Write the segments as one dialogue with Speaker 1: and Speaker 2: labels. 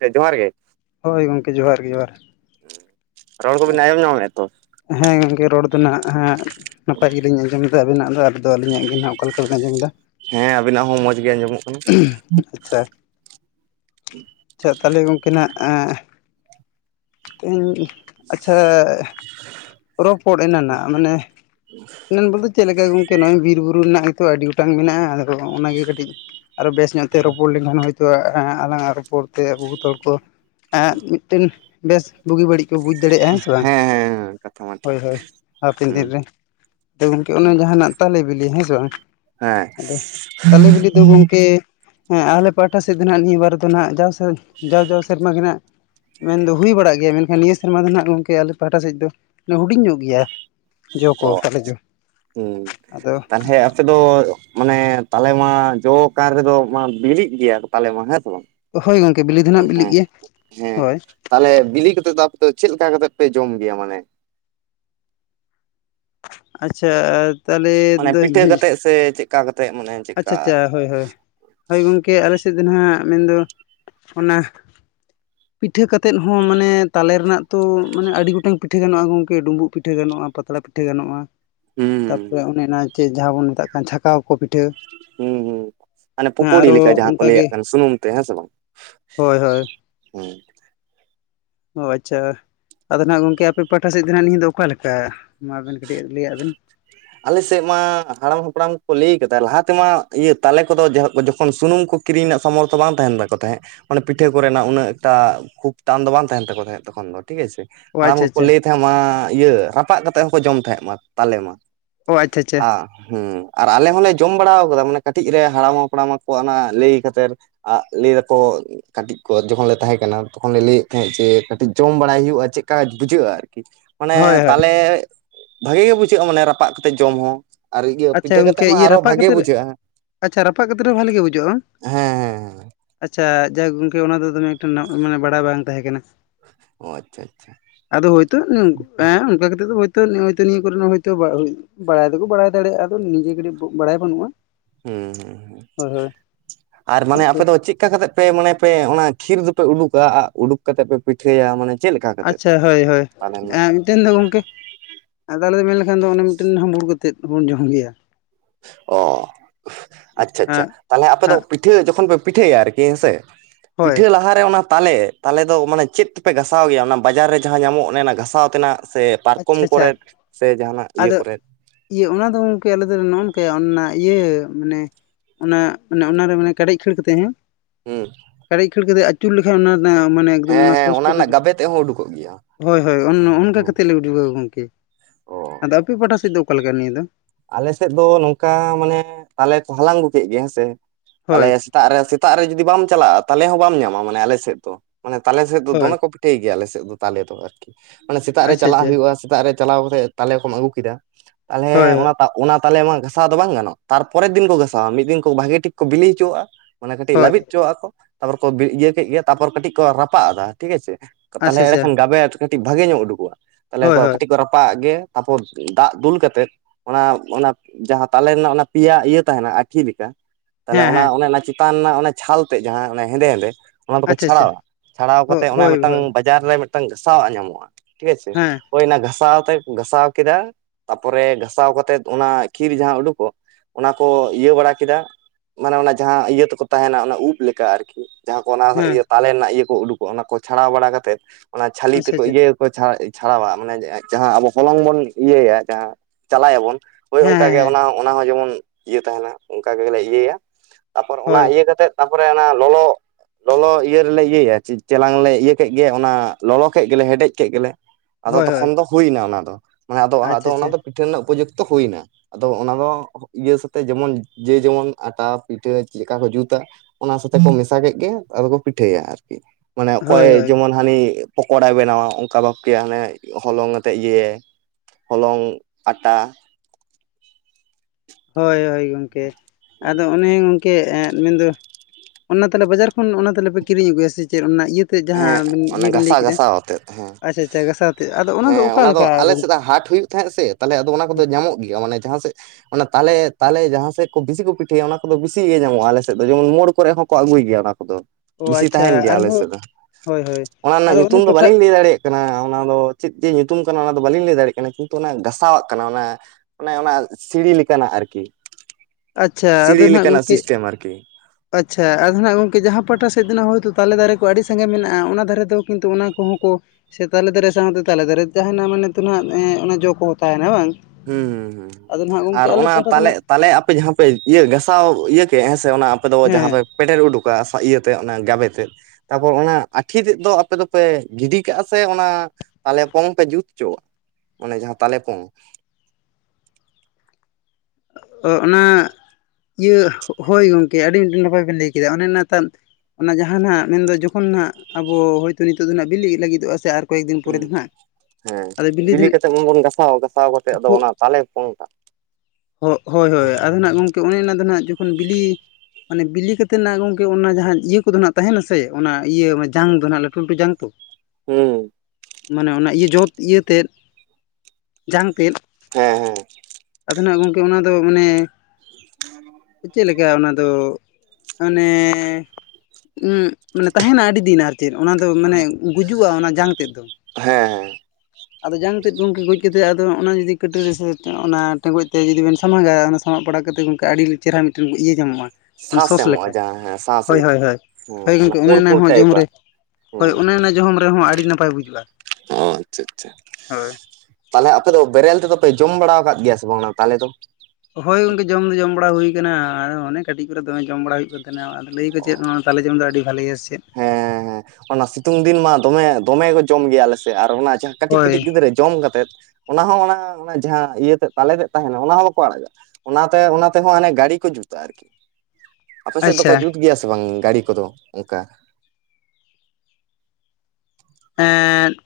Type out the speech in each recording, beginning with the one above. Speaker 1: ᱛᱮ ᱡᱚᱦᱟᱨ ᱜᱮ᱾
Speaker 2: ᱦᱳᱭ ᱜᱚᱝᱠᱮ ᱡᱚᱦᱟᱨ ᱜᱮ, ᱡᱚᱦᱟᱨ᱾
Speaker 1: ᱨᱚᱲ ᱠᱚᱵᱮᱱ
Speaker 2: ᱟᱪᱪᱷᱟ
Speaker 1: ᱟᱸᱧᱡᱚᱢ ᱧᱟᱢᱮᱜᱼᱟ ᱛᱚ᱾
Speaker 2: ᱦᱮᱸ ᱜᱚᱝᱠᱮ ᱨᱚᱲ ᱫᱚ ᱱᱟᱦᱟᱜ ᱦᱮᱸ ᱱᱟᱯᱟᱭ ᱜᱮᱞᱤᱧ ᱟᱸᱡᱚᱢ᱾ ᱜᱮ ᱟᱵᱮᱱᱟᱜ ᱜᱮ ᱟᱨ ᱫᱚ ᱟᱹᱞᱤᱧᱟᱜ ᱜᱮ ᱱᱟᱦᱟᱜ ᱚᱠᱟ ᱞᱮᱠᱟ ᱵᱮᱱ ᱟᱸᱡᱚᱢ ᱫᱟ?
Speaker 1: ᱦᱮᱸ ᱟᱵᱤᱱᱟᱜ ᱦᱚᱸ ᱢᱚᱸᱡᱽ ᱜᱮ ᱟᱸᱡᱚᱢᱚᱜ ᱠᱟᱱᱟ᱾
Speaker 2: ᱟᱪᱪᱷᱟ ᱟᱪᱪᱷᱟ ᱛᱟᱦᱚᱞᱮ ᱜᱚᱝᱠᱮ ᱱᱟᱦᱟᱜ ᱮᱸ ᱩᱱ ᱟᱪᱪᱷᱟ ᱨᱚᱯᱚᱲ ᱮᱱᱟᱱᱟᱜ ᱢᱟᱱᱮ ᱮᱱᱟᱱ ᱵᱚᱞᱛᱮ ᱪᱮᱫ ᱞᱮᱠᱟ? ᱠᱮ ᱱᱚᱜᱼᱚᱭ ᱵᱤᱨᱼᱵᱩᱨᱩ ᱨᱮᱱᱟᱜ ᱜᱮᱛᱚ ᱟᱹᱰᱤ ᱜᱚᱴᱟᱝ ᱢᱮᱱᱟᱜᱼᱟ ᱟᱫᱚ ᱚᱱᱟᱜᱮ ᱠᱟᱹᱴᱤᱡ ᱟᱨᱚ ᱵᱮᱥ ᱧᱚᱜ ᱛᱮ ᱨᱚᱯᱚᱲ ᱞᱮᱱᱠᱷᱟᱱ ᱦᱳᱭ ᱛᱚ ᱮᱸ ᱟᱞᱟᱝᱼᱟ ᱟᱞᱟᱝᱼᱟ ᱨᱚᱯᱚᱲ ᱛᱮ ᱵᱩᱦᱩᱛ ᱦᱚᱲ ᱠᱚ ᱮᱸ ᱢᱤᱫᱴᱮᱱ ᱵᱮᱥ ᱵᱩᱜᱤ ᱵᱟᱹᱲᱤᱡ ᱠᱩ ᱵᱩᱡᱽ ᱫᱟᱲᱮᱭᱟᱜᱼᱟ ᱦᱮᱸ ᱥᱮ ᱵᱟᱝ?
Speaker 1: ᱦᱮᱸ ᱠᱟᱛᱷᱟ ᱢᱟ ᱴᱷᱤᱠ
Speaker 2: ᱦᱳᱭ ᱦᱳᱭ᱾ ᱦᱟᱯᱮᱱ ᱫᱤᱱ
Speaker 1: ᱦᱮᱸ
Speaker 2: ᱨᱮ ᱟᱫᱚ ᱜᱚᱝᱠᱮ ᱚᱱᱮ ᱡᱟᱦᱟᱱᱟᱜ ᱛᱟᱞᱮ ᱵᱤᱞᱤ ᱦᱮᱸ ᱥᱮ ᱵᱟᱝ?
Speaker 1: ᱦᱮᱸ
Speaker 2: ᱟᱫᱚ ᱛᱟᱞᱮ ᱵᱤᱞᱤ ᱫᱚ ᱜᱚᱝᱠᱮ ᱦᱮᱸ ᱟᱞᱮ ᱯᱟᱦᱟᱴᱟ ᱥᱮᱡ ᱫᱚ ᱱᱟᱦᱟᱜ ᱱᱤᱭᱟᱹ ᱵᱟᱨ ᱫᱚ ᱱᱟᱦᱟᱜ ᱡᱟᱣ ᱥᱮᱨ ᱡᱟᱣ ᱡᱟᱣ ᱥᱮᱨᱢᱟ ᱜᱮ ᱱᱟᱦᱟᱜ ᱢᱮᱱᱫᱚ ᱦᱩᱭ ᱵᱟᱲᱟᱜ ᱜᱮᱭᱟ ᱢᱮᱱᱠᱷᱟᱱ ᱱᱤᱭᱟᱹ ᱥᱮᱨᱢᱟ ᱫᱚ ᱱᱟᱦᱟᱜ ᱜᱚᱝᱠᱮ ᱟᱞᱮ ᱯᱟᱦᱟᱴᱟ ᱥᱮᱡ ᱫᱚ ᱦᱩᱰᱤᱧ ᱧᱚᱜ ᱜᱮᱭᱟ᱾ ᱡᱚ ᱠᱚ
Speaker 1: ᱚ
Speaker 2: ᱛᱟᱞᱮ ᱡᱚ, ᱟᱫᱚ
Speaker 1: ᱪᱮ ᱫᱚ ᱢᱟᱱᱮ ᱛᱟᱞᱮ ᱢᱟ ᱡᱚ ᱟᱠᱟᱱ ᱨᱮᱫᱚ ᱢᱟ ᱵᱤᱞᱤᱜ ᱜᱮᱭᱟ ᱛᱟᱞᱮ ᱢᱟ ᱦᱮᱸ ᱥᱮ ᱵᱟᱝ?
Speaker 2: ᱦᱳᱭ ᱜᱚᱝᱠᱮ ᱵᱤᱞᱤ᱾ ᱫᱚ
Speaker 1: ᱦᱮᱸ
Speaker 2: ᱱᱟᱜ ᱵᱤᱞᱤᱜ
Speaker 1: ᱦᱮᱸ
Speaker 2: ᱜᱮᱭᱟ
Speaker 1: ᱦᱮᱸ
Speaker 2: ᱦᱳᱭ
Speaker 1: ᱛᱟᱦᱚᱞᱮ ᱵᱤᱞᱤ ᱠᱟᱛᱮᱜ ᱫᱚ ᱟᱯᱮ ᱫᱚ ᱪᱮᱫ ᱞᱮᱠᱟ ᱠᱟᱛᱮᱜ ᱯᱮ ᱡᱚᱢ ᱜᱮᱭᱟ? ᱢᱟᱱᱮ
Speaker 2: ᱟᱪᱪᱷᱟ ᱟ
Speaker 1: ᱚᱱᱟ ᱯᱤᱴᱷᱟᱹ ᱠᱟᱛᱮᱜ ᱥᱮ ᱪᱮᱜᱠᱟ ᱠᱟᱛᱮᱜ? ᱢᱟᱱᱮ ᱪᱮᱫᱠᱟ
Speaker 2: ᱟᱪᱪᱷᱟ ᱪᱟ ᱦᱳᱭ ᱦᱳᱭ ᱦᱳᱭ ᱜᱚᱝᱠᱮ ᱟᱞᱮ ᱥᱮᱫ ᱫᱚ ᱱᱟᱦᱟᱸᱜ ᱢᱮᱱᱫᱚ ᱚᱱᱟ [inaudible] ᱯᱤᱴᱷᱟᱹ ᱠᱟᱛᱮᱫ ᱦᱚᱸ ᱢᱟᱱᱮ ᱛᱟᱞᱮ ᱨᱮᱱᱟᱜ ᱛᱚ ᱢᱟᱱᱮ ᱟᱹᱰᱤ ᱜᱚᱴᱟᱝ ᱯᱤᱴᱷᱟᱹ ᱜᱟᱱᱚᱜᱼᱟ ᱜᱚᱝᱠᱮ ᱰᱩᱸᱵᱩᱜ ᱯᱤᱴᱷᱟᱹ ᱜᱟᱱᱚᱜᱼᱟ ᱯᱟᱛᱲᱟ ᱯᱤ ᱴᱷᱟᱹ ᱜᱟᱱᱚᱜᱼᱟ
Speaker 1: ᱦᱩᱸ
Speaker 2: ᱛᱟᱯᱚᱨᱮ ᱚᱱᱮ ᱚᱱᱟ ᱪᱮᱜ ᱡᱟᱦᱟᱸ ᱵᱚᱱ ᱢᱮᱛᱟᱜ ᱠᱟᱱ ᱪᱷᱟᱠᱟᱣ ᱠᱚ ᱯᱤᱴᱷᱟᱹ᱾
Speaker 1: ᱦᱩᱸ ᱦᱩᱸ᱾ ᱢᱟᱱᱮ
Speaker 2: ᱦᱮᱸ
Speaker 1: ᱯᱳᱠᱚᱳᱲᱤ
Speaker 2: ᱟᱨᱚ
Speaker 1: ᱞᱮᱠᱟ ᱡᱟᱦᱟᱸ ᱠᱚ
Speaker 2: ᱚᱱᱠᱟᱜᱮ
Speaker 1: ᱞᱟᱹᱭᱟᱜ ᱠᱟᱱ ᱥᱩᱱᱩᱢ ᱛᱮ ᱦᱮᱸ ᱥᱮ ᱵᱟᱝ?
Speaker 2: ᱦᱳᱭ ᱦᱳᱭ
Speaker 1: ᱦᱩᱸ᱾
Speaker 2: ᱚ ᱟᱪᱪᱷᱟ᱾ ᱟᱫᱚ ᱱᱟᱦᱟᱜ ᱜᱚᱝᱠᱮ ᱟᱯᱮ ᱯᱟᱦᱟᱴᱟ ᱥᱮᱡ ᱫᱚ ᱱᱟᱦᱟᱜ ᱱᱤᱭᱟᱹ ᱫᱚ ᱚᱠᱟ ᱞᱮᱠᱟ ᱢᱟ ᱟᱵᱮᱱ ᱠᱟᱹᱴᱤᱡ ᱞᱟᱹᱭᱟᱜ ᱵᱮᱱ᱾
Speaker 1: ᱟᱞᱮᱥᱮᱫ ᱢᱟ ᱦᱟᱲᱟᱢ ᱦᱟᱯᱲᱟᱢ ᱠᱚᱠᱚ ᱞᱟᱹᱭ ᱠᱟᱫᱟ ᱞᱟᱦᱟ ᱛᱮᱢᱟ ᱤᱭᱟᱹ ᱛᱟᱞᱮ ᱠᱚᱫᱚ ᱡᱚᱠᱷᱚᱱ ᱥᱩᱱᱩᱢ ᱠᱚ ᱠᱤᱨᱤᱧ ᱨᱮᱱᱟᱜ ᱥᱟᱢᱚᱨᱛᱷᱚ ᱵᱟᱝ ᱛᱟᱦᱮᱱ ᱛᱟᱠᱚ ᱛᱟᱦᱮᱸᱫ ᱢᱟᱱᱮ ᱯᱤᱴᱷᱟᱹ ᱠᱚ ᱨᱮᱱᱟᱜ ᱩᱱᱟᱹᱜ ᱴᱟ ᱠᱷᱩᱵ ᱴᱟᱱ ᱫᱚ ᱵᱟᱝ ᱛᱟᱦᱮᱱ ᱛᱟᱠᱚ ᱛᱟᱦᱮᱸᱫ ᱛᱚᱠᱷᱚᱱ ᱫᱚ ᱴᱷᱤᱠ ᱜᱤᱭᱟᱥᱮ
Speaker 2: ᱚ
Speaker 1: ᱦᱟᱲᱟᱢ
Speaker 2: ᱟᱪᱪᱷᱟ
Speaker 1: ᱠᱚᱠᱚ
Speaker 2: ᱟᱪᱪᱷᱟ
Speaker 1: ᱞᱟᱹᱭ ᱛᱟᱦᱮᱸᱫ ᱢᱟ, ᱤᱭᱟᱹ ᱨᱟᱯᱟᱜ ᱠᱟᱛᱮ ᱮᱫ ᱦᱚᱸᱠᱚ ᱡᱚᱢ ᱛᱟᱦᱮᱸᱫ ᱢᱟ ᱛᱟᱞᱮ ᱢᱟ᱾
Speaker 2: ᱚ ᱟᱪᱪᱷᱟ ᱟᱪᱪᱷᱟ᱾
Speaker 1: ᱟ ᱦᱩᱸ ᱟᱨ ᱟᱞᱮ ᱦᱚᱸᱞᱮ ᱡᱚᱢ ᱵᱟᱲᱟ ᱠᱟᱫᱟ᱾ ᱢᱟᱱᱮ ᱠᱟᱹᱴᱤᱡ ᱨᱮ ᱦᱟᱲᱟᱢ ᱦᱟᱯᱲᱟᱢ ᱠᱚᱣᱟ ᱚᱱᱮ ᱞᱟᱹᱭ ᱠᱟᱛᱮᱜ᱾ ᱟᱜ ᱞᱟᱹᱭ ᱟᱠᱚ ᱠᱟᱹᱴᱤᱡ ᱠᱚ ᱡᱚᱠᱷᱚᱱ ᱞᱮ ᱛᱟᱦᱮᱸ ᱠᱟᱱᱟ᱾ ᱛᱚᱠᱷᱚᱱ ᱞᱮ ᱞᱟᱹᱭ ᱮᱫ ᱛᱟᱦᱮᱸ ᱡᱮ ᱠᱟᱹᱴᱤᱡ ᱡᱚᱢ ᱵᱟᱲᱟᱭ ᱦᱳᱭᱳᱜᱼᱟ᱾ ᱪᱮᱫ ᱠᱟ ᱵᱩᱡᱷᱟᱹᱜᱼᱟ᱾ ᱠᱤ, ᱢᱟᱱᱮ
Speaker 2: ᱦᱳᱭ ᱦᱳᱭ
Speaker 1: ᱛᱟᱞᱮ ᱵᱷᱟᱜᱮ ᱜᱮ ᱵᱩᱡᱷᱟᱹᱜᱼᱟ ᱢᱟᱱᱮ ᱨᱟᱯᱟᱜ ᱠᱟᱛᱮᱜ ᱡᱚᱢ ᱦᱚᱸ᱾ ᱟᱨ ᱤᱭᱟᱹ ᱯᱤᱴᱷᱟᱹ
Speaker 2: ᱟᱪᱪᱷᱟ
Speaker 1: ᱠᱟᱛᱮ
Speaker 2: ᱜᱚᱝᱠᱮ
Speaker 1: ᱮᱫ ᱢᱟ
Speaker 2: ᱤᱭᱟᱹ
Speaker 1: ᱟᱨᱦᱚ
Speaker 2: ᱨᱟᱯᱟᱜ
Speaker 1: ᱵᱷᱟᱜᱮ
Speaker 2: ᱠᱟᱛᱮᱫ
Speaker 1: ᱵᱩᱡᱷᱟᱹᱜᱼᱟ᱾
Speaker 2: ᱟᱪᱪᱷᱟ, ᱨᱟᱯᱟᱜ ᱠᱟᱛᱮ ᱮᱫ ᱨᱮᱦᱚᱸ ᱵᱷᱟᱞᱮ ᱜᱮ ᱵᱩᱡᱩᱜᱼᱟ ᱵᱟᱝ?
Speaker 1: ᱦᱮᱸ ᱦᱮᱸ
Speaker 2: ᱟᱪᱪᱷᱟ ᱡᱟᱭᱦᱳ ᱜᱚᱝᱠᱮ, ᱚᱱᱟ ᱫᱚ ᱫᱚᱢᱮᱠ ᱢᱟᱱᱮ ᱵᱟᱲᱟᱭ ᱵᱟᱝ ᱛᱟᱦᱮᱸ ᱠᱟᱱᱟ᱾
Speaker 1: ᱚ ᱟᱪᱪᱷᱟ ᱟᱪᱪᱷᱟ
Speaker 2: ᱟᱫᱚ ᱦᱳᱭᱛᱳ ᱦᱮᱸ ᱚᱱᱠᱟ ᱠᱟᱛᱮ ᱜᱮ ᱦᱳᱭᱛᱳ ᱛᱚᱜᱛᱚ [inaudible] ᱱᱤᱭᱟᱹ ᱠᱚ ᱨᱮᱱᱟᱜ ᱦᱚᱭᱛᱚ ᱵᱟᱲᱟᱭ ᱫᱚᱠᱚ ᱵᱟᱲᱟᱭ ᱫᱟᱲᱮᱭᱟᱜᱼᱟ ᱾ᱱᱤᱡᱮ ᱠᱟᱹᱴᱤᱡ ᱵᱟᱲᱟᱭ ᱵᱟᱹᱱᱩᱜᱼᱟ᱾
Speaker 1: ᱦᱩᱸ ᱦᱩᱸ ᱦᱩᱸ
Speaker 2: ᱦᱳᱭ ᱦᱳᱭ
Speaker 1: ᱟᱨ ᱢᱟᱱᱮ
Speaker 2: ᱟᱪᱪᱷᱟ
Speaker 1: ᱟᱯᱮ ᱫᱚ ᱪᱮᱫ ᱪᱮᱫ ᱠᱟ ᱠᱟᱛᱮ ᱯᱮ ᱢᱟᱱᱮ ᱯᱮ ᱚᱱᱟ ᱠᱷᱤᱨ ᱫᱚᱯᱮ ᱩᱰᱩᱠᱟ᱾ ᱩᱰᱩᱠ ᱠᱟᱛᱮ ᱮᱫ ᱯᱮ ᱯᱤᱴᱷᱟᱹᱭᱟ, ᱢᱟᱱᱮ ᱪᱮᱫ ᱞᱮᱠᱟ ᱠᱟᱛᱮᱫ
Speaker 2: ᱟᱪᱪᱷᱟ, ᱦᱳᱭ ᱦᱳᱭ
Speaker 1: ᱛᱟᱦᱚᱞᱮ ᱨᱮᱱᱟᱜ
Speaker 2: ᱮᱸᱜ᱾ ᱢᱤᱫᱴᱮᱱ ᱫᱚ ᱜᱚᱝᱠᱮ, ᱟᱫᱚ ᱟᱞᱮ ᱢᱮᱱ ᱞᱮᱠᱷᱟᱱ ᱫᱚ ᱚᱱᱮ ᱢᱤᱫᱴᱮᱱ ᱦᱟᱺᱵᱩᱲ ᱠᱟᱛᱮᱫ ᱵᱚᱱ ᱡᱚᱢ ᱜᱮᱭᱟ᱾
Speaker 1: ᱚ ᱟᱪᱪᱷᱟ, ᱟᱪᱪᱷᱟ᱾ ᱛᱟᱦᱚᱞᱮ ᱟᱯᱮ ᱫᱚ ᱯᱤᱴᱷᱟᱹ, ᱡᱚᱠᱷᱚᱱ ᱯᱮ ᱯᱤᱴᱷᱟᱹᱭᱟ ᱟᱨ ᱠᱤ ᱦᱮᱸ ᱾
Speaker 2: ᱦᱳᱭ
Speaker 1: ᱯᱤᱴᱷᱟᱹ ᱞᱟᱦᱟ ᱞᱟᱦᱟᱨᱮ ᱚᱱᱟ ᱛᱟᱞᱮ, ᱛᱟᱞᱮ ᱫᱚ ᱢᱟᱱᱮ ᱪᱮᱫ ᱛᱮᱯᱮ ᱜᱷᱟᱟᱥᱟᱣ ᱜᱮᱭᱟ᱾ ᱚᱱᱟ ᱵᱟᱡᱟᱨ ᱨᱮ ᱡᱟᱦᱟᱸ ᱧᱟᱢᱚᱜ ᱚᱱᱮ ᱚᱱᱟ ᱜᱷᱟᱟᱥᱟᱣ ᱛᱮᱱᱟᱜ ᱥᱮ ᱯᱟᱨᱠᱚᱢ
Speaker 2: ᱟᱪᱪᱷᱟ ᱟᱪᱪᱷᱟ
Speaker 1: ᱠᱚᱨᱮᱫ ᱥᱮ ᱡᱟᱦᱟᱱᱟᱜ ᱤᱭᱟᱹ
Speaker 2: ᱟᱫᱚ
Speaker 1: ᱠᱚᱨᱮᱫ᱾
Speaker 2: ᱤᱭᱟᱹ ᱚᱱᱟ ᱫᱚ ᱜᱚᱝᱠᱮ ᱟᱞᱮ ᱫᱚᱞᱮ ᱱᱚᱜᱼᱚᱭ ᱱᱚᱝᱠᱟᱭᱼᱟ, ᱤᱭᱟᱹ ᱢᱟᱱᱮ ᱚᱱᱟ, ᱚᱱᱟ ᱨᱮ ᱢᱟᱱᱮ ᱠᱟᱰᱮᱡ ᱠᱷᱟᱹᱲ ᱠᱟᱛᱮ ᱦᱮᱸ,
Speaker 1: ᱦᱩᱸ
Speaker 2: ᱠᱟᱰᱮᱡ ᱠᱷᱟᱹᱲ ᱠᱟᱛᱮ ᱟᱹᱪᱩᱨ ᱞᱮᱠᱷᱟᱡ ᱚᱱᱟ ᱨᱮᱱᱟᱜ ᱢᱟᱱᱮ ᱮ
Speaker 1: ᱦᱮᱸ
Speaker 2: ᱚᱱᱟ
Speaker 1: ᱦᱮᱸ ᱨᱮᱱᱟᱜ
Speaker 2: ᱥᱚᱝᱠ
Speaker 1: ᱜᱟᱵᱮ ᱛᱮᱫ ᱦᱚᱸ ᱩᱰᱩᱠᱚᱜ ᱜᱮᱭᱟ
Speaker 2: [unintelligible] ᱦᱳᱭ ᱦᱳᱭ ᱚᱱᱠᱟ
Speaker 1: ᱦᱩᱸ
Speaker 2: ᱠᱷᱟᱹᱛᱤᱨ ᱩᱵᱷᱟᱣᱟᱹ ᱜᱚᱝᱠᱮ,
Speaker 1: ᱚ
Speaker 2: ᱟᱫᱚ ᱟᱯᱮ ᱯᱟᱦᱴᱟ ᱥᱮᱫ ᱫᱚ ᱚᱠᱟ ᱞᱮᱠᱟ ᱱᱤᱭᱟᱹ ᱫᱚ
Speaker 1: ᱟᱞᱮ ᱥᱮᱫ ᱫᱚ ᱱᱚᱝᱠᱟ ᱢᱟᱱᱮ ᱛᱟᱞᱮ ᱠᱚ ᱦᱟᱞᱟᱝ ᱟᱹᱜᱩ ᱠᱮᱫ ᱜᱮ ᱦᱮᱸ ᱥᱮ᱾ ᱛᱟᱞᱮ
Speaker 2: ᱦᱳᱭ
Speaker 1: ᱥᱮᱛᱟᱜ ᱨᱮ, ᱥᱮᱛᱟᱜ ᱨᱮ ᱡᱩᱫᱤ ᱵᱟᱢ ᱪᱟᱞᱟᱜᱼᱟ ᱛᱟᱞᱮ ᱦᱚᱸ ᱵᱟᱢ ᱧᱟᱢᱟ᱾ ᱢᱟᱱᱮ ᱟᱞᱮ ᱥᱮᱫ ᱫᱚ, ᱢᱟᱱᱮ ᱟᱞᱮ ᱥᱮᱫ
Speaker 2: ᱦᱳᱭ
Speaker 1: ᱫᱚᱢᱮ ᱠᱚ ᱴᱷᱤᱠ ᱜᱮᱭᱟ ᱟᱞᱮ ᱥᱮᱫ ᱫᱚ ᱛᱟᱞᱮ ᱫᱚ ᱟᱨ ᱠᱤ ᱾ ᱢᱟᱱᱮ ᱥᱮᱛᱟᱜ ᱨᱮ
Speaker 2: ᱟᱪᱪᱷᱟ
Speaker 1: ᱪᱟᱞᱟᱜ
Speaker 2: ᱟᱪᱪᱷᱟ
Speaker 1: ᱦᱳᱭᱳᱜᱼᱟ᱾ ᱥᱮᱛᱟᱜ ᱨᱮ ᱪᱟᱞᱟᱣ ᱠᱟᱛᱮ ᱛᱟᱞᱮ ᱠᱚᱢ ᱟᱹᱜᱩ ᱠᱮᱫᱟ᱾
Speaker 2: ᱦᱳᱭ
Speaker 1: ᱛᱟᱞᱦᱮ ᱚᱱᱟ ᱛᱟᱜ ᱚᱱᱟ ᱛᱟᱞᱮ ᱢᱟ ᱜᱷᱟᱥᱟᱣ ᱫᱚ ᱵᱟᱝ ᱜᱟᱱᱚᱜ᱾ ᱛᱟᱨᱯᱚᱨᱮᱨ ᱫᱤᱱ ᱠᱚ ᱜᱷᱟᱥᱟᱣᱟ ᱢᱤᱫ ᱫᱤᱱ ᱠᱚ ᱵᱷᱟᱜᱮ ᱴᱷᱤᱠ ᱠᱚ ᱵᱤᱞᱤ ᱦᱚᱪᱚᱣᱟᱜᱼᱟ᱾ ᱢᱟᱱᱮ ᱠᱟᱹᱴᱤᱡ
Speaker 2: ᱦᱳᱭ
Speaker 1: ᱞᱟᱹᱵᱤᱫ ᱦᱚᱪᱚᱣᱟᱜᱼᱟ ᱠᱚ ᱾ᱛᱟᱨᱯᱚᱨ ᱠᱚ ᱤᱭᱟᱹ ᱠᱮᱫ ᱜᱮ, ᱛᱟᱨᱯᱚᱨ ᱠᱟᱹᱴᱤᱡ ᱠᱚ ᱨᱟᱯᱟᱜ ᱟᱫᱟ ᱴᱷᱤᱠ ᱟᱪᱷᱮ᱾ ᱛᱟᱦᱚᱞᱮ
Speaker 2: ᱟᱪᱪᱷᱟ
Speaker 1: ᱮᱲᱮ
Speaker 2: ᱟᱪᱪᱷᱟ
Speaker 1: ᱠᱷᱟᱱ ᱜᱟᱵᱮ ᱠᱟᱹᱴᱤᱡ ᱵᱷᱟᱜᱮ ᱧᱚᱜ ᱩᱰᱩᱠᱚᱜᱼᱟ᱾ ᱛᱟᱦᱚᱞᱮ
Speaker 2: ᱦᱳᱭ
Speaker 1: ᱠᱷᱚᱡ
Speaker 2: ᱦᱳᱭ
Speaker 1: ᱨᱟᱯᱟᱜᱼᱟᱜ ᱜᱮ ᱛᱟᱯᱚᱨ ᱫᱟᱜ ᱫᱩᱞ ᱠᱟᱛᱮ ᱮᱫ᱾ ᱚᱱᱟ, ᱚᱱᱟ ᱡᱟᱦᱟᱸ ᱛᱟᱞᱮ ᱨᱮᱱᱟᱜ ᱚᱱᱟ ᱯᱮᱭᱟ ᱤᱭᱟᱹ ᱛᱟᱦᱮᱱᱟ ᱟᱹᱠᱷᱤ ᱞᱮᱠᱟ᱾ ᱛᱟᱦᱚᱞᱮ
Speaker 2: ᱦᱮᱸ ᱦᱮᱸ
Speaker 1: ᱚᱱᱟ, ᱚᱱᱮ ᱚᱱᱟ ᱪᱮᱛᱟᱱ ᱨᱮᱱᱟᱜ ᱚᱱᱟ ᱪᱷᱟᱞ ᱛᱮ ᱡᱟᱦᱟᱸ ᱚᱱᱮ ᱦᱮᱸᱫᱮ ᱦᱮᱸᱫᱮ ᱚᱱᱟ ᱫᱚᱠᱚ
Speaker 2: ᱟᱪᱪᱷᱟ ᱟᱪᱪᱷᱟ
Speaker 1: ᱪᱷᱟᱲᱟᱣᱼᱟ᱾ ᱪᱷᱟᱲᱟᱣ ᱠᱟᱛᱮ ᱚᱱᱮ
Speaker 2: ᱦᱳᱭ ᱦᱳᱭ
Speaker 1: ᱢᱮᱫᱴᱟᱝ ᱵᱟᱼᱼ ᱵᱟᱡᱟᱨ ᱨᱮ ᱢᱮᱫᱴᱟᱝ ᱜᱷᱟᱥᱟᱣᱟᱜ ᱧᱟᱢᱚᱜᱼᱟ᱾ ᱴᱷᱤᱠ ᱟᱪᱷᱮ
Speaker 2: ᱦᱮᱸ
Speaker 1: ᱦᱳᱭ ᱚᱱᱟ ᱜᱷᱟᱥᱪ ᱜᱷᱟᱥᱟᱣ ᱛᱮ ᱜᱷᱟᱥᱟᱣ ᱠᱮᱫᱟ᱾ ᱛᱟᱯᱚᱨᱮ ᱜᱷᱟᱥᱟᱣ ᱠᱟᱛᱮ ᱚᱱᱟ ᱠᱷᱤᱨ ᱡᱟᱦᱟᱸ ᱩᱰᱩᱠᱚᱜ᱾ ᱚᱱᱟ ᱠᱚ ᱤᱭᱟᱹ ᱵᱟᱲᱟ ᱠᱮᱫᱟ ᱾ ᱢᱟᱱᱮ ᱚᱱᱟ ᱡᱟᱦᱟᱸ ᱤᱭᱟᱹ ᱛᱮᱠᱚ ᱛᱟᱦᱮᱱᱟ ᱚᱱᱟ ᱩᱵ ᱞᱮᱠᱟ ᱟᱨ ᱠᱤ᱾ ᱡᱟᱦᱟᱸ ᱠᱚ ᱚᱱᱟ
Speaker 2: ᱦᱮᱸ
Speaker 1: ᱤᱭᱟᱹ ᱛᱟᱞᱮ ᱨᱮᱱᱟᱜ ᱤᱭᱟᱹ ᱠᱚ ᱩᱰᱩᱠᱚᱜᱼᱟ᱾ ᱚᱱᱟ ᱠᱚ ᱪᱷᱟᱲᱟᱣ ᱵᱟᱲᱟ ᱠᱟᱛᱮ ᱮᱫ, ᱚᱱᱟ ᱪᱷᱟᱹᱞᱤ
Speaker 2: ᱟᱪᱪᱷᱟ
Speaker 1: ᱛᱮᱠᱚ
Speaker 2: ᱟᱪᱪᱷᱟ
Speaker 1: ᱤᱭᱟᱹ ᱦᱚᱭ ᱪᱷᱟᱲᱟᱣᱼᱟ ᱢᱟᱱᱮ ᱡᱟᱦᱟᱸ ᱟᱵᱚ ᱦᱚᱞᱚᱝ ᱵᱚᱱ ᱤᱭᱟᱹᱭᱼᱟ ᱡᱟᱦᱟᱸ ᱪᱟᱞᱟᱭ ᱟᱵᱚᱱ ᱦᱳᱭ
Speaker 2: ᱦᱮᱸ
Speaker 1: ᱚᱱᱠᱟ
Speaker 2: ᱦᱮᱸ
Speaker 1: ᱜᱮ
Speaker 2: ᱦᱮᱸ
Speaker 1: ᱚᱱᱟ, ᱚᱱᱟ ᱦᱚᱸ ᱡᱮᱢᱚᱱ ᱤᱭᱟᱹ ᱛᱟᱦᱮᱱᱟ ᱾ ᱚᱱᱠᱟ ᱜᱮᱞᱮ ᱤᱭᱟᱹᱭᱟ ᱛᱟᱯᱚᱨ ᱚᱱᱟ
Speaker 2: ᱦᱳᱭ
Speaker 1: ᱤᱭᱟᱹ ᱠᱟᱛᱮ ᱮᱫ ᱛᱟᱯᱚᱨᱮ ᱚᱱᱟ ᱞᱚᱞᱚ ᱞᱚᱞᱚ ᱤᱭᱟᱹ ᱨᱮᱞᱮ ᱤᱭᱟᱹᱭᱼᱟ, ᱪᱮᱞᱟᱝ ᱞᱮ ᱤᱭᱟᱹ ᱠᱮᱜ ᱜᱮ ᱚᱱᱟ ᱞᱚᱞᱚ ᱠᱮᱜ ᱜᱮᱞᱮ, ᱦᱮᱰᱮᱡ ᱠᱮᱜ ᱜᱮᱞᱮ᱾ ᱟᱫᱚ
Speaker 2: ᱦᱳᱭ ᱦᱳᱭ
Speaker 1: ᱛᱚᱠᱷᱚᱱ ᱫᱚ ᱦᱩᱭ ᱱᱟ ᱚᱱᱟ ᱫᱚ ᱾ ᱢᱟᱱᱮ ᱟᱫᱚ ᱫᱚ
Speaker 2: ᱟᱪᱪᱷᱟ
Speaker 1: ᱚᱱᱟ
Speaker 2: ᱟᱪᱪᱷᱟ
Speaker 1: ᱯᱤᱴᱷᱟᱹ ᱨᱮᱱᱟᱜ ᱩᱯᱚᱡᱩᱠᱛᱚ ᱦᱩᱭ ᱱᱟ᱾ ᱟᱫᱚ ᱚᱱᱟ ᱦᱚ ᱤᱭᱟᱹ ᱥᱟᱛᱮ, ᱡᱮᱢᱚᱱ ᱡᱮ ᱡᱮᱢᱚᱱ ᱟᱴᱟ, ᱯᱤᱴᱷᱟᱹ ᱪᱮᱫ ᱞᱮᱠᱟ ᱠᱚ ᱡᱩᱛᱼᱟ᱾ ᱚᱱᱟ ᱥᱟᱛᱮ ᱠᱚ ᱢᱮᱥᱟ ᱠᱮᱜ ᱜᱮ ᱾ ᱟᱫᱚ ᱠᱚ ᱯᱤᱴᱷᱟᱹᱭᱟ ᱟᱨ ᱠᱤ᱾ ᱢᱟᱱᱮ ᱚᱠᱚᱭ
Speaker 2: ᱦᱳᱭ ᱦᱳᱭ
Speaker 1: ᱡᱮᱢᱚᱱ ᱦᱟᱱᱤ ᱯᱚᱠᱚᱲᱟᱭ ᱵᱮᱱᱟᱣᱟ᱾ ᱚᱱᱠᱟ ᱵᱷᱟᱵ ᱛᱮ ᱦᱟᱱᱮ ᱦᱚᱞᱚᱝ [unintelligible] ᱤᱭᱟᱹᱭᱟ, ᱦᱚᱞᱚᱝ ᱟᱴᱟ
Speaker 2: ᱦᱳᱭ, ᱦᱳᱭ ᱜᱚᱝᱠᱮ᱾ ᱟᱫᱚ ᱚᱱᱮ ᱜᱚᱝᱠᱮ ᱢᱮᱱᱫᱚ ᱚᱱᱟ ᱛᱟᱦᱞᱮ ᱵᱟᱡᱟᱨ ᱠᱷᱚᱱ ᱚᱱᱟ ᱛᱟᱦᱞᱮ ᱯᱮ ᱠᱤᱨᱤᱧ ᱟᱹᱜᱩᱭᱟ ᱥᱮ ᱪᱮᱫ ᱚᱱᱟ ᱤᱭᱟᱹ᱾ ᱛᱮᱫ
Speaker 1: ᱦᱮᱸ
Speaker 2: ᱡᱟᱦᱟᱸ
Speaker 1: ᱚᱱᱮ
Speaker 2: ᱤᱭᱟᱹ ᱵᱤᱱ ᱞᱟᱹᱭ
Speaker 1: ᱜᱷᱟᱥᱟᱣ
Speaker 2: ᱠᱮᱫᱟ,
Speaker 1: ᱜᱷᱟᱥᱟᱣ ᱟᱛᱮᱫ ᱦᱮᱸ
Speaker 2: ᱟᱪᱷᱟ ᱟᱪᱷᱟ ᱜᱟᱥᱟᱣᱛᱮ, ᱟᱫᱚ ᱚᱱᱟᱫᱚ
Speaker 1: ᱦᱮᱸ
Speaker 2: ᱚᱠᱟ
Speaker 1: ᱚᱱᱟ ᱫᱚ
Speaker 2: ᱞᱮᱠᱟ
Speaker 1: ᱟᱞᱮ
Speaker 2: ᱜᱚᱝᱼᱼ
Speaker 1: ᱥᱮᱫᱟᱜ ᱦᱟᱴ ᱦᱩᱭᱩᱜ ᱛᱟᱦᱮᱸᱜ ᱥᱮ ᱛᱟᱞᱦᱮ ᱟᱫᱚ ᱚᱱᱟ ᱠᱚᱫᱚ ᱧᱟᱢᱚᱜ ᱜᱮᱭᱟ ᱢᱟᱱᱮ ᱡᱟᱦᱟᱸ ᱥᱮᱫ ᱚᱱᱟ ᱛᱟᱞᱮ, ᱛᱟᱞᱮ ᱡᱟᱦᱟᱸ ᱥᱮᱫ ᱠᱚ ᱵᱮᱥᱤ ᱠᱚ ᱯᱤᱴᱷᱟᱹᱭᱟ ᱚᱱᱟ ᱠᱚᱫᱚ ᱵᱮᱥᱤ ᱜᱮ ᱧᱟᱢᱚᱜᱼᱟ ᱟᱞᱮ ᱥᱮᱫ ᱫᱚ ᱡᱮᱢᱚᱱ ᱢᱳᱲ ᱠᱚᱨᱮ ᱦᱚᱸ᱾ ᱠᱚ ᱟᱹᱜᱩᱭ ᱜᱮᱭᱟ ᱚᱱᱟ ᱠᱚᱫᱚ,
Speaker 2: ᱚ
Speaker 1: ᱵᱮᱥᱤ
Speaker 2: ᱟᱪᱪᱷᱟ
Speaker 1: ᱛᱟᱦᱮᱱ ᱜᱮᱭᱟ ᱟᱞᱮ
Speaker 2: ᱟᱨᱦᱚᱸ
Speaker 1: ᱥᱮᱫ ᱫᱚ,
Speaker 2: ᱦᱳᱭ ᱦᱳᱭ
Speaker 1: ᱚᱱᱟ ᱨᱮᱱᱟᱜ
Speaker 2: ᱟᱫᱚ
Speaker 1: ᱧᱩᱛᱩᱢ ᱫᱚ
Speaker 2: ᱴᱚᱴᱷᱟ
Speaker 1: ᱵᱟᱞᱤᱧ ᱞᱟᱹᱭ ᱫᱟᱲᱮᱭᱟᱜ ᱠᱟᱱᱟ ᱚᱱᱟ ᱫᱚ ᱪᱮᱫ ᱪᱮᱫ ᱧᱩᱛᱩᱢ ᱠᱟᱱᱟ ᱚᱱᱟ ᱫᱚ ᱵᱟᱹᱞᱤᱧ ᱞᱟᱹᱭ ᱫᱟᱲᱮᱭᱟᱜ ᱠᱟᱱᱟ ᱠᱤᱱᱛᱩ ᱚᱱᱟ ᱜᱟᱥᱟᱣᱟᱜ ᱠᱟᱱᱟ ᱚᱱᱟ᱾ ᱚᱱᱮ ᱚᱱᱟ ᱥᱤᱲᱤ ᱞᱮᱠᱟᱱᱟᱜ ᱟᱨᱠᱤ,
Speaker 2: ᱟᱪᱪᱷᱟ ᱟᱫᱚ
Speaker 1: ᱥᱤᱲᱤ
Speaker 2: ᱱᱟᱜ
Speaker 1: ᱞᱮᱠᱟᱱᱟᱜ
Speaker 2: ᱜᱚᱝᱠᱮ
Speaker 1: ᱥᱤᱥᱴᱮᱢ ᱟᱨᱠᱤ᱾
Speaker 2: ᱟᱪᱪᱷᱟ, ᱟᱫᱚ ᱱᱟᱦᱟᱸᱜ ᱜᱚᱢᱠᱮ ᱡᱟᱦᱟᱸ ᱯᱟᱦᱴᱟ ᱥᱮᱫ ᱫᱚ ᱱᱟᱜ ᱦᱳᱭᱛᱳ ᱛᱟᱞᱮ ᱫᱟᱨᱮ ᱠᱚ ᱟᱹᱰᱤ ᱥᱟᱸᱜᱮ ᱢᱮᱱᱟᱜᱼᱟ ᱚᱱᱟ ᱫᱷᱟᱨᱮ ᱫᱚ ᱠᱤᱱᱛᱩ ᱚᱱᱟ ᱠᱚᱦᱚᱸ ᱠᱚ ᱥᱮ ᱛᱟᱞᱮ ᱫᱟᱨᱮ ᱥᱟᱶᱛᱮ ᱛᱟᱞᱮ ᱫᱟᱨᱮ ᱡᱟᱦᱱᱟᱜ ᱢᱟᱱᱮ ᱛᱚ ᱱᱟᱦᱟᱜ ᱚᱱᱟ ᱡᱚ ᱠᱚᱦᱚᱸ ᱛᱟᱦᱮᱱᱟ ᱵᱟᱝ?
Speaker 1: ᱦᱩᱸ ᱦᱩᱸ ᱦᱩᱸ
Speaker 2: ᱟᱫᱚ ᱱᱟᱜ
Speaker 1: ᱟᱨ
Speaker 2: ᱜᱚᱝᱠᱮ ᱟᱞᱮ
Speaker 1: ᱚᱱᱟ
Speaker 2: ᱯᱟᱦᱴᱟ ᱫᱚ
Speaker 1: ᱛᱟᱞᱮ
Speaker 2: ᱱᱟᱜ
Speaker 1: ᱛᱟᱞᱮ ᱟᱯᱮ ᱡᱟᱦᱟᱸ ᱯᱮ ᱤᱭᱟᱹ ᱜᱟᱥᱟᱣ ᱤᱭᱟᱹ ᱠᱮᱫ ᱦᱮᱸ ᱥᱮ ᱚᱱᱟ ᱟᱯᱮ ᱫᱚ ᱡᱟᱦᱟᱸ ᱯᱮ᱾
Speaker 2: ᱦᱮᱸ
Speaker 1: ᱯᱮᱴᱮᱨ ᱩᱰᱩᱠᱼᱟ ᱤᱭᱟᱹᱛᱮ ᱚᱱᱟ ᱜᱟᱵᱮ ᱛᱮᱫ ᱛᱟᱯᱚᱨ ᱚᱱᱟ ᱟᱴᱷᱤ ᱛᱮᱫ ᱫᱚ ᱟᱯᱮ ᱫᱚᱯᱮ ᱜᱤᱰᱤ ᱠᱟᱜᱼᱟ ᱥᱮ ᱚᱱᱟ ᱛᱟᱞᱮ ᱯᱚᱝ ᱯᱮ ᱡᱩᱛ ᱚᱪᱚᱣᱟᱜ ᱚᱱᱮ ᱡᱟᱦᱟᱸ ᱛᱟᱞᱮ ᱯᱚᱝ᱾
Speaker 2: ᱚ ᱚᱱᱟ ᱤᱭᱟᱹ, ᱦᱳᱭ ᱜᱚᱢᱠᱮ ᱟᱹᱰᱤ ᱢᱤᱫᱴᱮᱱ ᱱᱟᱯᱟᱭ ᱵᱮᱱ ᱞᱟᱹᱭ ᱠᱮᱫᱟ ᱚᱱᱮ ᱚᱱᱟ ᱛᱟᱱ ᱚᱱᱟ ᱡᱟᱦᱟᱸ ᱱᱟᱦᱟᱜ ᱢᱮᱱᱫᱚ ᱡᱚᱠᱷᱚᱱ ᱱᱟᱦᱟᱜ ᱟᱵᱚ ᱦᱳᱭᱛᱳ ᱱᱤᱛᱚᱜ ᱫᱚ ᱱᱟᱦᱟᱜ ᱵᱤᱞᱤᱜ ᱞᱟᱹᱜᱤᱫᱚᱜᱼᱟ ᱥᱮ ᱟᱨ ᱠᱚᱭᱮᱠ ᱫᱤᱱ ᱯᱚᱨᱮ
Speaker 1: ᱦᱩᱸ
Speaker 2: ᱫᱚ ᱱᱟᱦᱟᱜ
Speaker 1: ᱦᱮᱸ,
Speaker 2: ᱟᱫᱚ ᱫᱚ
Speaker 1: ᱵᱤᱞᱤ ᱠᱟᱛᱮ ᱢᱟᱵᱚᱱ ᱜᱟᱥᱟᱣᱟ, ᱜᱟᱥᱟᱣ ᱠᱟᱛᱮ ᱟᱫᱚ ᱚᱱᱟ ᱛᱟᱞᱮ ᱯᱚᱝ ᱴᱟᱜ᱾
Speaker 2: ᱦᱳᱭ ᱦᱳᱭ, ᱟᱫᱚ ᱱᱟᱜ ᱜᱚᱢᱠᱮ ᱚᱱᱮ ᱚᱱᱟ ᱫᱚ ᱱᱟᱜ ᱡᱚᱠᱷᱚᱱ ᱵᱤᱞᱤ ᱢᱟᱱᱮ ᱵᱤᱞᱤ ᱠᱟᱛᱮᱫ ᱱᱟᱜ ᱜᱚᱝᱠᱮ ᱚᱱᱟ ᱡᱟᱦᱟᱸ ᱤᱭᱟᱹ ᱠᱚᱫᱚ ᱱᱟᱜ ᱛᱟᱦᱮᱱᱟ ᱥᱮ ᱚᱱᱟ ᱤᱭᱟᱹ ᱢᱟᱱᱮ ᱡᱟᱝ ᱫᱚ ᱱᱟᱜ ᱞᱟᱹᱴᱩ ᱞᱟᱹᱴᱩ ᱡᱟᱝ᱾ [inaudible]
Speaker 1: ᱦᱩᱸ᱾
Speaker 2: ᱢᱟᱱᱮ ᱚᱱᱟ ᱤᱭᱟᱹ ᱡᱚ ᱤᱭᱟᱹ ᱛᱮᱫ ᱡᱟᱝ ᱛᱮᱫ᱾
Speaker 1: ᱦᱮᱸ ᱦᱮᱸ᱾
Speaker 2: ᱟᱫᱚ ᱱᱟᱦᱟᱜ ᱜᱚᱝᱠᱮ ᱚᱱᱟ ᱫᱚ ᱢᱟᱱᱮ ᱪᱮᱫ ᱞᱮᱠᱟ ᱚᱱᱟ ᱫᱚ? ᱟᱫᱚ ᱟᱱᱮᱻ [unintelligible] ᱢᱟᱱᱮ ᱛᱟᱦᱮᱱᱟ ᱟᱹᱰᱤ ᱫᱤᱱ ᱟᱨ ᱪᱮᱫ ᱚᱱᱟ ᱫᱚ ᱢᱟᱱᱮ ᱜᱩᱡᱩᱜᱼᱟ ᱚᱱᱟ ᱡᱟᱝ ᱛᱮᱫ ᱫᱚ᱾
Speaker 1: ᱦᱮᱸ ᱦᱮᱸ᱾
Speaker 2: ᱟᱫᱚ ᱡᱟᱝ ᱛᱮᱫ ᱜᱚᱢᱠᱮ ᱜᱚᱡ ᱠᱟᱛᱮᱫ ᱟᱫᱚ ᱚᱱᱟ ᱡᱩᱫᱤ ᱠᱟᱹᱴᱟᱹᱨᱤ ᱥᱮ ᱚᱱᱟ ᱴᱮᱸᱜᱚᱡ ᱛᱮ ᱡᱩᱫᱤ ᱵᱮᱱ ᱥᱟᱢᱟᱜᱟ᱾ ᱥᱟᱢᱟᱜ ᱵᱟᱲᱟ ᱠᱟᱛᱮᱫ ᱜᱚᱝᱠᱮ ᱟᱹᱰᱤ ᱪᱮᱦᱨᱟ ᱢᱤᱫᱴᱮᱱ ᱤᱭᱟᱹ ᱧᱟᱢᱚᱜᱼᱟ᱾ ᱢᱟᱱᱮ
Speaker 1: ᱥᱟᱸᱥ
Speaker 2: ᱥᱚᱥ
Speaker 1: ᱮᱢᱚᱜᱼᱟ
Speaker 2: ᱞᱮᱠᱟ,
Speaker 1: ᱡᱟᱦᱟᱸ ᱦᱮᱸ ᱥᱟᱸᱥ
Speaker 2: ᱦᱳᱭ
Speaker 1: ᱞᱮᱠᱟ
Speaker 2: ᱦᱳᱭ ᱦᱳᱭ,
Speaker 1: ᱦᱮᱸ
Speaker 2: ᱦᱳᱭ ᱜᱚᱢᱠᱮ ᱚᱱᱮ
Speaker 1: ᱯᱩᱸᱲ
Speaker 2: ᱚᱱᱟ
Speaker 1: ᱯᱩᱸᱲ
Speaker 2: ᱦᱚᱸ ᱡᱚᱢ ᱨᱮ
Speaker 1: ᱴᱟᱭᱤᱯᱟᱜ
Speaker 2: ᱦᱳᱭ
Speaker 1: ᱦᱮᱸ
Speaker 2: ᱚᱱᱮ ᱚᱱᱟ ᱡᱚᱢ ᱨᱮᱦᱚᱸ ᱟᱹᱰᱤ ᱱᱟᱯᱟᱭ ᱵᱩᱡᱩᱜᱼᱟ᱾
Speaker 1: ᱚ ᱟᱪᱪᱷᱟ ᱟᱪᱪᱷᱟ ᱾
Speaker 2: ᱦᱳᱭ᱾
Speaker 1: ᱛᱟᱦᱚᱞᱮ ᱟᱯᱮ ᱫᱚ ᱵᱮᱨᱮᱞ ᱛᱮᱫᱚ ᱯᱮ ᱡᱚᱢ ᱵᱟᱲᱟ ᱟᱠᱟᱫ ᱜᱮᱭᱟ ᱥᱮ ᱵᱟᱝ ᱚᱱᱟ ᱛᱟᱞᱮ ᱫᱚ?
Speaker 2: ᱦᱳᱭ ᱜᱚᱝᱠᱮ ᱡᱚᱢ ᱫᱚ ᱡᱚᱢ ᱵᱟᱲᱟ ᱦᱩᱭ ᱟᱠᱟᱱᱟ ᱟᱨ ᱚᱱᱮ ᱠᱟᱹᱴᱤᱡ ᱠᱚᱨᱮ ᱫᱚᱢᱮ ᱡᱚᱢ ᱵᱟᱲᱟ ᱦᱩᱭᱩᱜ ᱠᱟᱱ ᱛᱟᱦᱮᱱᱟ᱾ ᱞᱟᱹᱭ ᱟᱠᱚ ᱪᱮᱫ ᱚᱱᱟ ᱛᱟᱞᱮ ᱡᱚᱢ ᱫᱚ ᱟᱹᱰᱤ ᱵᱷᱟᱹᱞᱮᱭᱟ ᱥᱮ ᱪᱮᱫ?
Speaker 1: ᱦᱮᱸ ᱦᱮᱸ ᱦᱮᱸ, ᱚᱱᱟ ᱥᱤᱛᱩᱝ ᱫᱤᱱ ᱢᱟ ᱫᱚᱢᱮ ᱫᱚᱢᱮ ᱠᱚ ᱡᱚᱢ ᱜᱮᱭᱟ ᱟᱞᱮ ᱥᱮᱫ ᱟᱨ ᱚᱱᱟ ᱡᱟᱦᱟᱸ ᱠᱟᱹᱴᱤᱡ
Speaker 2: ᱦᱳᱭ
Speaker 1: ᱠᱟᱹᱴᱤᱡ ᱜᱤᱫᱽᱨᱟᱹ ᱡᱚᱢ ᱠᱟᱛᱮᱫ ᱚᱱᱟ ᱦᱚᱸ ᱚᱱᱟ ᱚᱱᱟ ᱡᱟᱦᱟᱸ ᱤᱭᱟᱹ ᱛᱮᱫ ᱛᱟᱞᱮ ᱛᱮᱫ ᱛᱟᱦᱮᱱᱟ ᱚᱱᱟ ᱦᱚᱸ ᱵᱟᱠᱚ ᱟᱲᱟᱜᱟ᱾ ᱚᱱᱟᱛᱮ ᱚᱱᱟ ᱛᱮᱦᱚᱸ ᱚᱱᱮ ᱜᱟᱲᱤ ᱠᱚ ᱡᱩᱛᱟ ᱟᱨᱠᱤ᱾ ᱟᱯᱮ ᱥᱮᱫ
Speaker 2: ᱟᱪᱪᱷᱟ
Speaker 1: ᱫᱚᱠᱚ ᱡᱩᱛ ᱜᱮᱭᱟ ᱥᱮ ᱵᱟᱝ ᱜᱟᱹᱲᱤ ᱠᱚᱫᱚ ᱚᱱᱠᱟ?
Speaker 2: ᱮᱸᱻᱫ᱾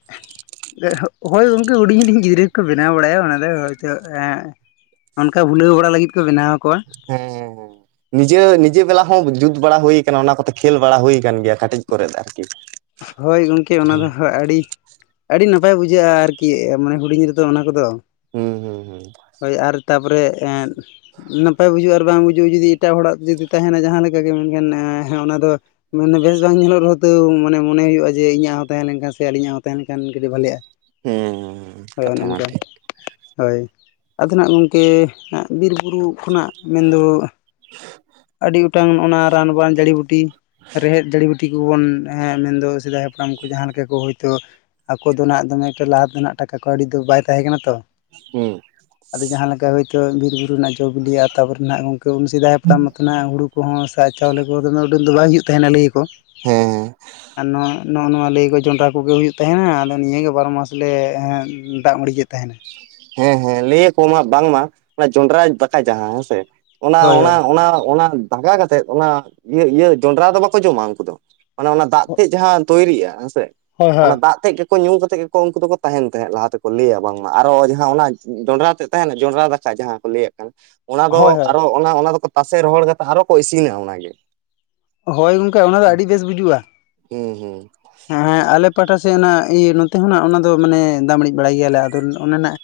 Speaker 2: ᱦᱳᱭ ᱜᱚᱝᱠᱮ ᱦᱩᱰᱤᱧ ᱦᱩᱰᱤᱧ ᱜᱤᱫᱽᱨᱟᱹ ᱜᱮᱠᱚ ᱵᱮᱱᱟᱣ ᱵᱟᱲᱟᱭᱟ ᱚᱱᱟ ᱫᱚ ᱦᱚᱭᱛᱚ ᱮᱸᱜ ᱾ ᱚᱱᱠᱟ ᱵᱷᱩᱞᱟᱹᱣ ᱵᱟᱲᱟ ᱞᱟᱹᱜᱤᱫ ᱠᱚ ᱵᱮᱱᱟᱣ ᱟᱠᱚᱣᱟ᱾
Speaker 1: ᱦᱮᱸ ᱦᱮᱸ ᱦᱮᱸ᱾ ᱱᱤᱡᱮ ᱱᱤᱡᱮ ᱵᱮᱞᱟ ᱦᱚᱸ ᱡᱩᱛ ᱵᱟᱲᱟ ᱦᱩᱭ ᱠᱟᱱᱟ ᱚᱱᱟ ᱠᱚᱛᱮ ᱠᱷᱮᱞ ᱵᱟᱲᱟ ᱦᱩᱭ ᱠᱟᱱ ᱜᱮᱭᱟ ᱠᱟᱹᱴᱤᱡ ᱠᱚᱨᱮ ᱫᱚ ᱟᱨᱠᱤ᱾
Speaker 2: ᱦᱳᱭ ᱜᱚᱢᱠᱮ ᱚᱱᱟ ᱫᱚ ᱦᱚ ᱟᱹᱰᱤ ᱟᱹᱰᱤ ᱱᱟᱯᱟᱭ ᱵᱩᱡᱷᱟᱹᱜᱼᱟ ᱟᱨᱠᱤ ᱢᱟᱱᱮ ᱦᱩᱰᱤᱧ ᱨᱮᱫᱚ ᱚᱱᱟ ᱠᱚᱫᱚ,
Speaker 1: ᱦᱩᱸ ᱦᱩᱸ ᱦᱩᱸ
Speaker 2: ᱦᱳᱭ ᱟᱨ ᱛᱟᱯᱚᱨᱮ ᱮᱸᱫ᱾ ᱱᱟᱯᱟᱭ ᱵᱩᱡᱩᱜ ᱟᱨ ᱵᱟᱝ ᱵᱩᱡᱩᱜ ᱡᱩᱫᱤ ᱮᱴᱟᱜ ᱦᱚᱲᱟᱜ ᱡᱩᱫᱤ ᱛᱟᱦᱮᱱᱟ ᱡᱟᱦᱟᱸ ᱞᱮᱠᱟ ᱜᱮ ᱢᱮᱱᱠᱷᱟᱱ ᱚᱱᱟ ᱫᱚ ᱢᱟᱱᱮ ᱵᱮᱥ ᱵᱟᱝ ᱧᱮᱞᱚᱜ ᱨᱮᱦᱚᱸ ᱛᱟᱹᱣ ᱢᱟᱼᱼ ᱢᱟᱱᱮ ᱢᱚᱱᱮ ᱦᱩᱭᱩᱜᱼᱟ ᱡᱮ ᱤᱧᱟᱹᱜ ᱦᱚᱸ ᱛᱟᱦᱮᱸ ᱞᱮᱱᱠᱷᱟᱱ ᱥᱮ ᱟᱹᱞᱤᱧᱟᱜ ᱦᱚᱸ ᱛᱟᱦᱮᱸ ᱞᱮᱱᱠᱷᱟᱱ ᱠᱟᱹᱴᱤᱡ ᱵᱷᱟᱹᱞᱤᱜᱼᱟ᱾
Speaker 1: ᱦᱩᱸ ᱦᱩᱸ
Speaker 2: ᱦᱳᱭ
Speaker 1: ᱠᱟᱛᱷᱟ
Speaker 2: ᱚᱱᱮ
Speaker 1: ᱢᱟ
Speaker 2: ᱟᱱᱠᱟ
Speaker 1: ᱴᱷᱤᱠ
Speaker 2: ᱦᱳᱭ ᱟᱫᱚ ᱱᱟᱜ ᱜᱚᱢᱠᱮ ᱵᱤᱨ ᱵᱩᱨᱩ ᱠᱷᱚᱱᱟᱜ ᱢᱮᱱᱫᱚ
Speaker 1: [unintelligible]
Speaker 2: ᱟᱹᱰᱤ ᱜᱚᱴᱟᱝ ᱱᱚᱜ-ᱚᱱᱟ ᱨᱟᱱᱵᱟᱱ ᱡᱟᱹᱲᱤ ᱵᱩᱴᱤ, ᱨᱮᱦᱮᱫ ᱡᱟᱹᱲᱤ ᱵᱟᱹᱴᱤ ᱠᱚᱵᱚᱱ ᱢᱮᱱᱫᱚ ᱥᱮᱫᱟᱭ ᱦᱟᱯᱲᱟᱢ ᱠᱚ ᱡᱟᱦᱟᱸ ᱞᱮᱠᱟ ᱠᱚ ᱦᱳᱭᱛᱳ᱾ ᱟᱠᱟ ᱫᱚ ᱱᱟᱜ ᱫᱚᱢᱮ ᱮᱠᱴᱟ ᱞᱟᱦᱟ ᱛᱮ ᱱᱟᱜ ᱴᱟᱠᱟ ᱠᱟᱹᱣᱰᱤ ᱫᱚ ᱵᱟᱭ ᱛᱟᱦᱮᱸ ᱠᱟᱱᱟ ᱛᱚ᱾
Speaker 1: ᱦᱩᱸ
Speaker 2: ᱟᱫᱚ ᱡᱟᱦᱟᱸ ᱞᱮᱠᱟ ᱦᱳᱭᱛᱳ ᱵᱤᱨᱼ ᱵᱩᱨᱩ ᱨᱮᱱᱟᱜ ᱡᱚᱼ ᱵᱤᱞᱤᱭᱟ ᱛᱟᱯᱚᱨᱮ ᱱᱟᱜ ᱜᱚᱢᱠᱮ ᱩᱱ ᱥᱮᱫᱟᱭ ᱦᱟᱯᱲᱟᱢ ᱚᱱᱟ ᱦᱩᱲᱩ ᱠᱚᱦᱚᱸ ᱥᱟ ᱪᱟᱣᱞᱮ ᱠᱚ ᱫᱚᱢᱮ ᱩᱰᱟᱹᱝ ᱫᱚ ᱵᱟᱝ ᱦᱩᱭᱩᱜ ᱛᱟᱦᱮᱱᱟ ᱞᱟᱹᱭᱟᱠᱚ᱾
Speaker 1: ᱦᱮᱸ ᱦᱮᱸ
Speaker 2: ᱟᱨ ᱱᱚ ᱱᱚᱜᱼᱚ ᱱᱚᱣᱟ ᱞᱟᱹᱭᱠᱚ ᱡᱚᱸᱰᱨᱟ ᱠᱚᱜᱮ ᱦᱩᱭᱩᱜ ᱛᱟᱦᱮᱱᱟ ᱟᱫᱚ ᱱᱤᱭᱟᱹᱜᱮ ᱵᱟᱨᱚ ᱢᱟᱥ ᱞᱮ ᱫᱟᱜ ᱢᱟᱲᱤᱡᱮᱫ ᱛᱟᱦᱮᱱᱟ᱾
Speaker 1: ᱦᱮᱸ ᱦᱮᱸ ᱞᱟᱹᱭ ᱟᱠᱚ ᱢᱟ ᱵᱟᱝᱢᱟ ᱚᱱᱟ ᱡᱚᱱᱰᱨᱟ ᱫᱟᱠᱟ ᱡᱟᱦᱟᱸ ᱦᱮᱸ ᱥᱮ
Speaker 2: ᱦᱳᱭ
Speaker 1: ᱚᱱᱟ ᱚᱱᱟ ᱚᱱᱟ ᱚᱱᱟ ᱫᱟᱜᱟ ᱠᱟᱛᱮᱫ ᱚᱱᱟ ᱤᱭᱟᱹ ᱤᱭᱟᱹ ᱡᱚᱱᱰᱨᱟ ᱫᱚ ᱵᱟᱠᱚ ᱡᱚᱢᱟ ᱩᱱᱠᱩ ᱫᱚ᱾ ᱢᱟᱱᱮ ᱚᱱᱟ ᱫᱟᱜ
Speaker 2: ᱦᱳᱭ
Speaker 1: ᱛᱮᱫ ᱡᱟᱦᱟᱸ ᱛᱚᱭᱨᱤᱜᱼᱟ ᱦᱮᱸᱥᱮ
Speaker 2: ᱦᱳᱭ
Speaker 1: ᱚᱱᱟ
Speaker 2: ᱦᱳᱭ
Speaker 1: ᱫᱟᱜ ᱛᱮᱫ ᱧᱩ ᱠᱟᱛᱮ ᱜᱮᱠᱚ ᱩᱱᱠᱩ ᱫᱚᱠᱚ ᱛᱟᱦᱮᱱ ᱛᱟᱦᱮᱸᱫ ᱞᱟᱦᱟ ᱛᱮᱠᱚ ᱞᱟᱹᱭᱟ ᱵᱟᱝᱢᱟ ᱟᱨᱚ ᱚᱱᱟ ᱡᱚᱸᱰᱨᱟ ᱛᱮᱫ ᱛᱟᱦᱮᱱᱟ ᱡᱚᱸᱰᱨᱟ ᱫᱟᱠᱟ ᱡᱟᱦᱟᱸ ᱠᱚ ᱞᱟᱹᱭᱟᱫ ᱠᱟᱱ ᱚᱱᱟ
Speaker 2: ᱦᱳᱭ
Speaker 1: ᱫᱚ
Speaker 2: ᱦᱳᱭ
Speaker 1: ᱟᱨᱚ ᱚᱱᱟ ᱚᱱᱟ ᱫᱚᱠᱚ ᱛᱟᱥᱮ ᱨᱚᱦᱚᱲ ᱠᱟᱛᱮ ᱟᱨᱚ ᱠᱚ ᱤᱥᱤᱱᱟ ᱚᱱᱟᱜᱮ᱾
Speaker 2: ᱦᱳᱭ ᱜᱚᱝᱠᱮ ᱚᱱᱟᱫᱚ ᱟᱹᱰᱤ ᱵᱮᱥ ᱵᱩᱡᱩᱜᱼᱟ᱾
Speaker 1: ᱦᱩᱸ ᱦᱩᱸ
Speaker 2: ᱦᱮᱸ ᱦᱮᱸ ᱟᱞᱮ ᱯᱟᱦᱴᱟ ᱥᱮᱫ ᱚᱱᱟ ᱤᱭᱟᱹ ᱱᱚᱛᱮ ᱦᱚᱸ ᱱᱟᱜ ᱚᱱᱟ ᱫᱚ ᱢᱟᱱᱮ ᱫᱟᱜ ᱢᱟᱹᱲᱤᱡ ᱵᱟᱲᱟᱭ ᱜᱮᱭᱟᱞᱮ ᱟ ᱟᱫᱚ ᱚᱱᱟ ᱱᱟᱜ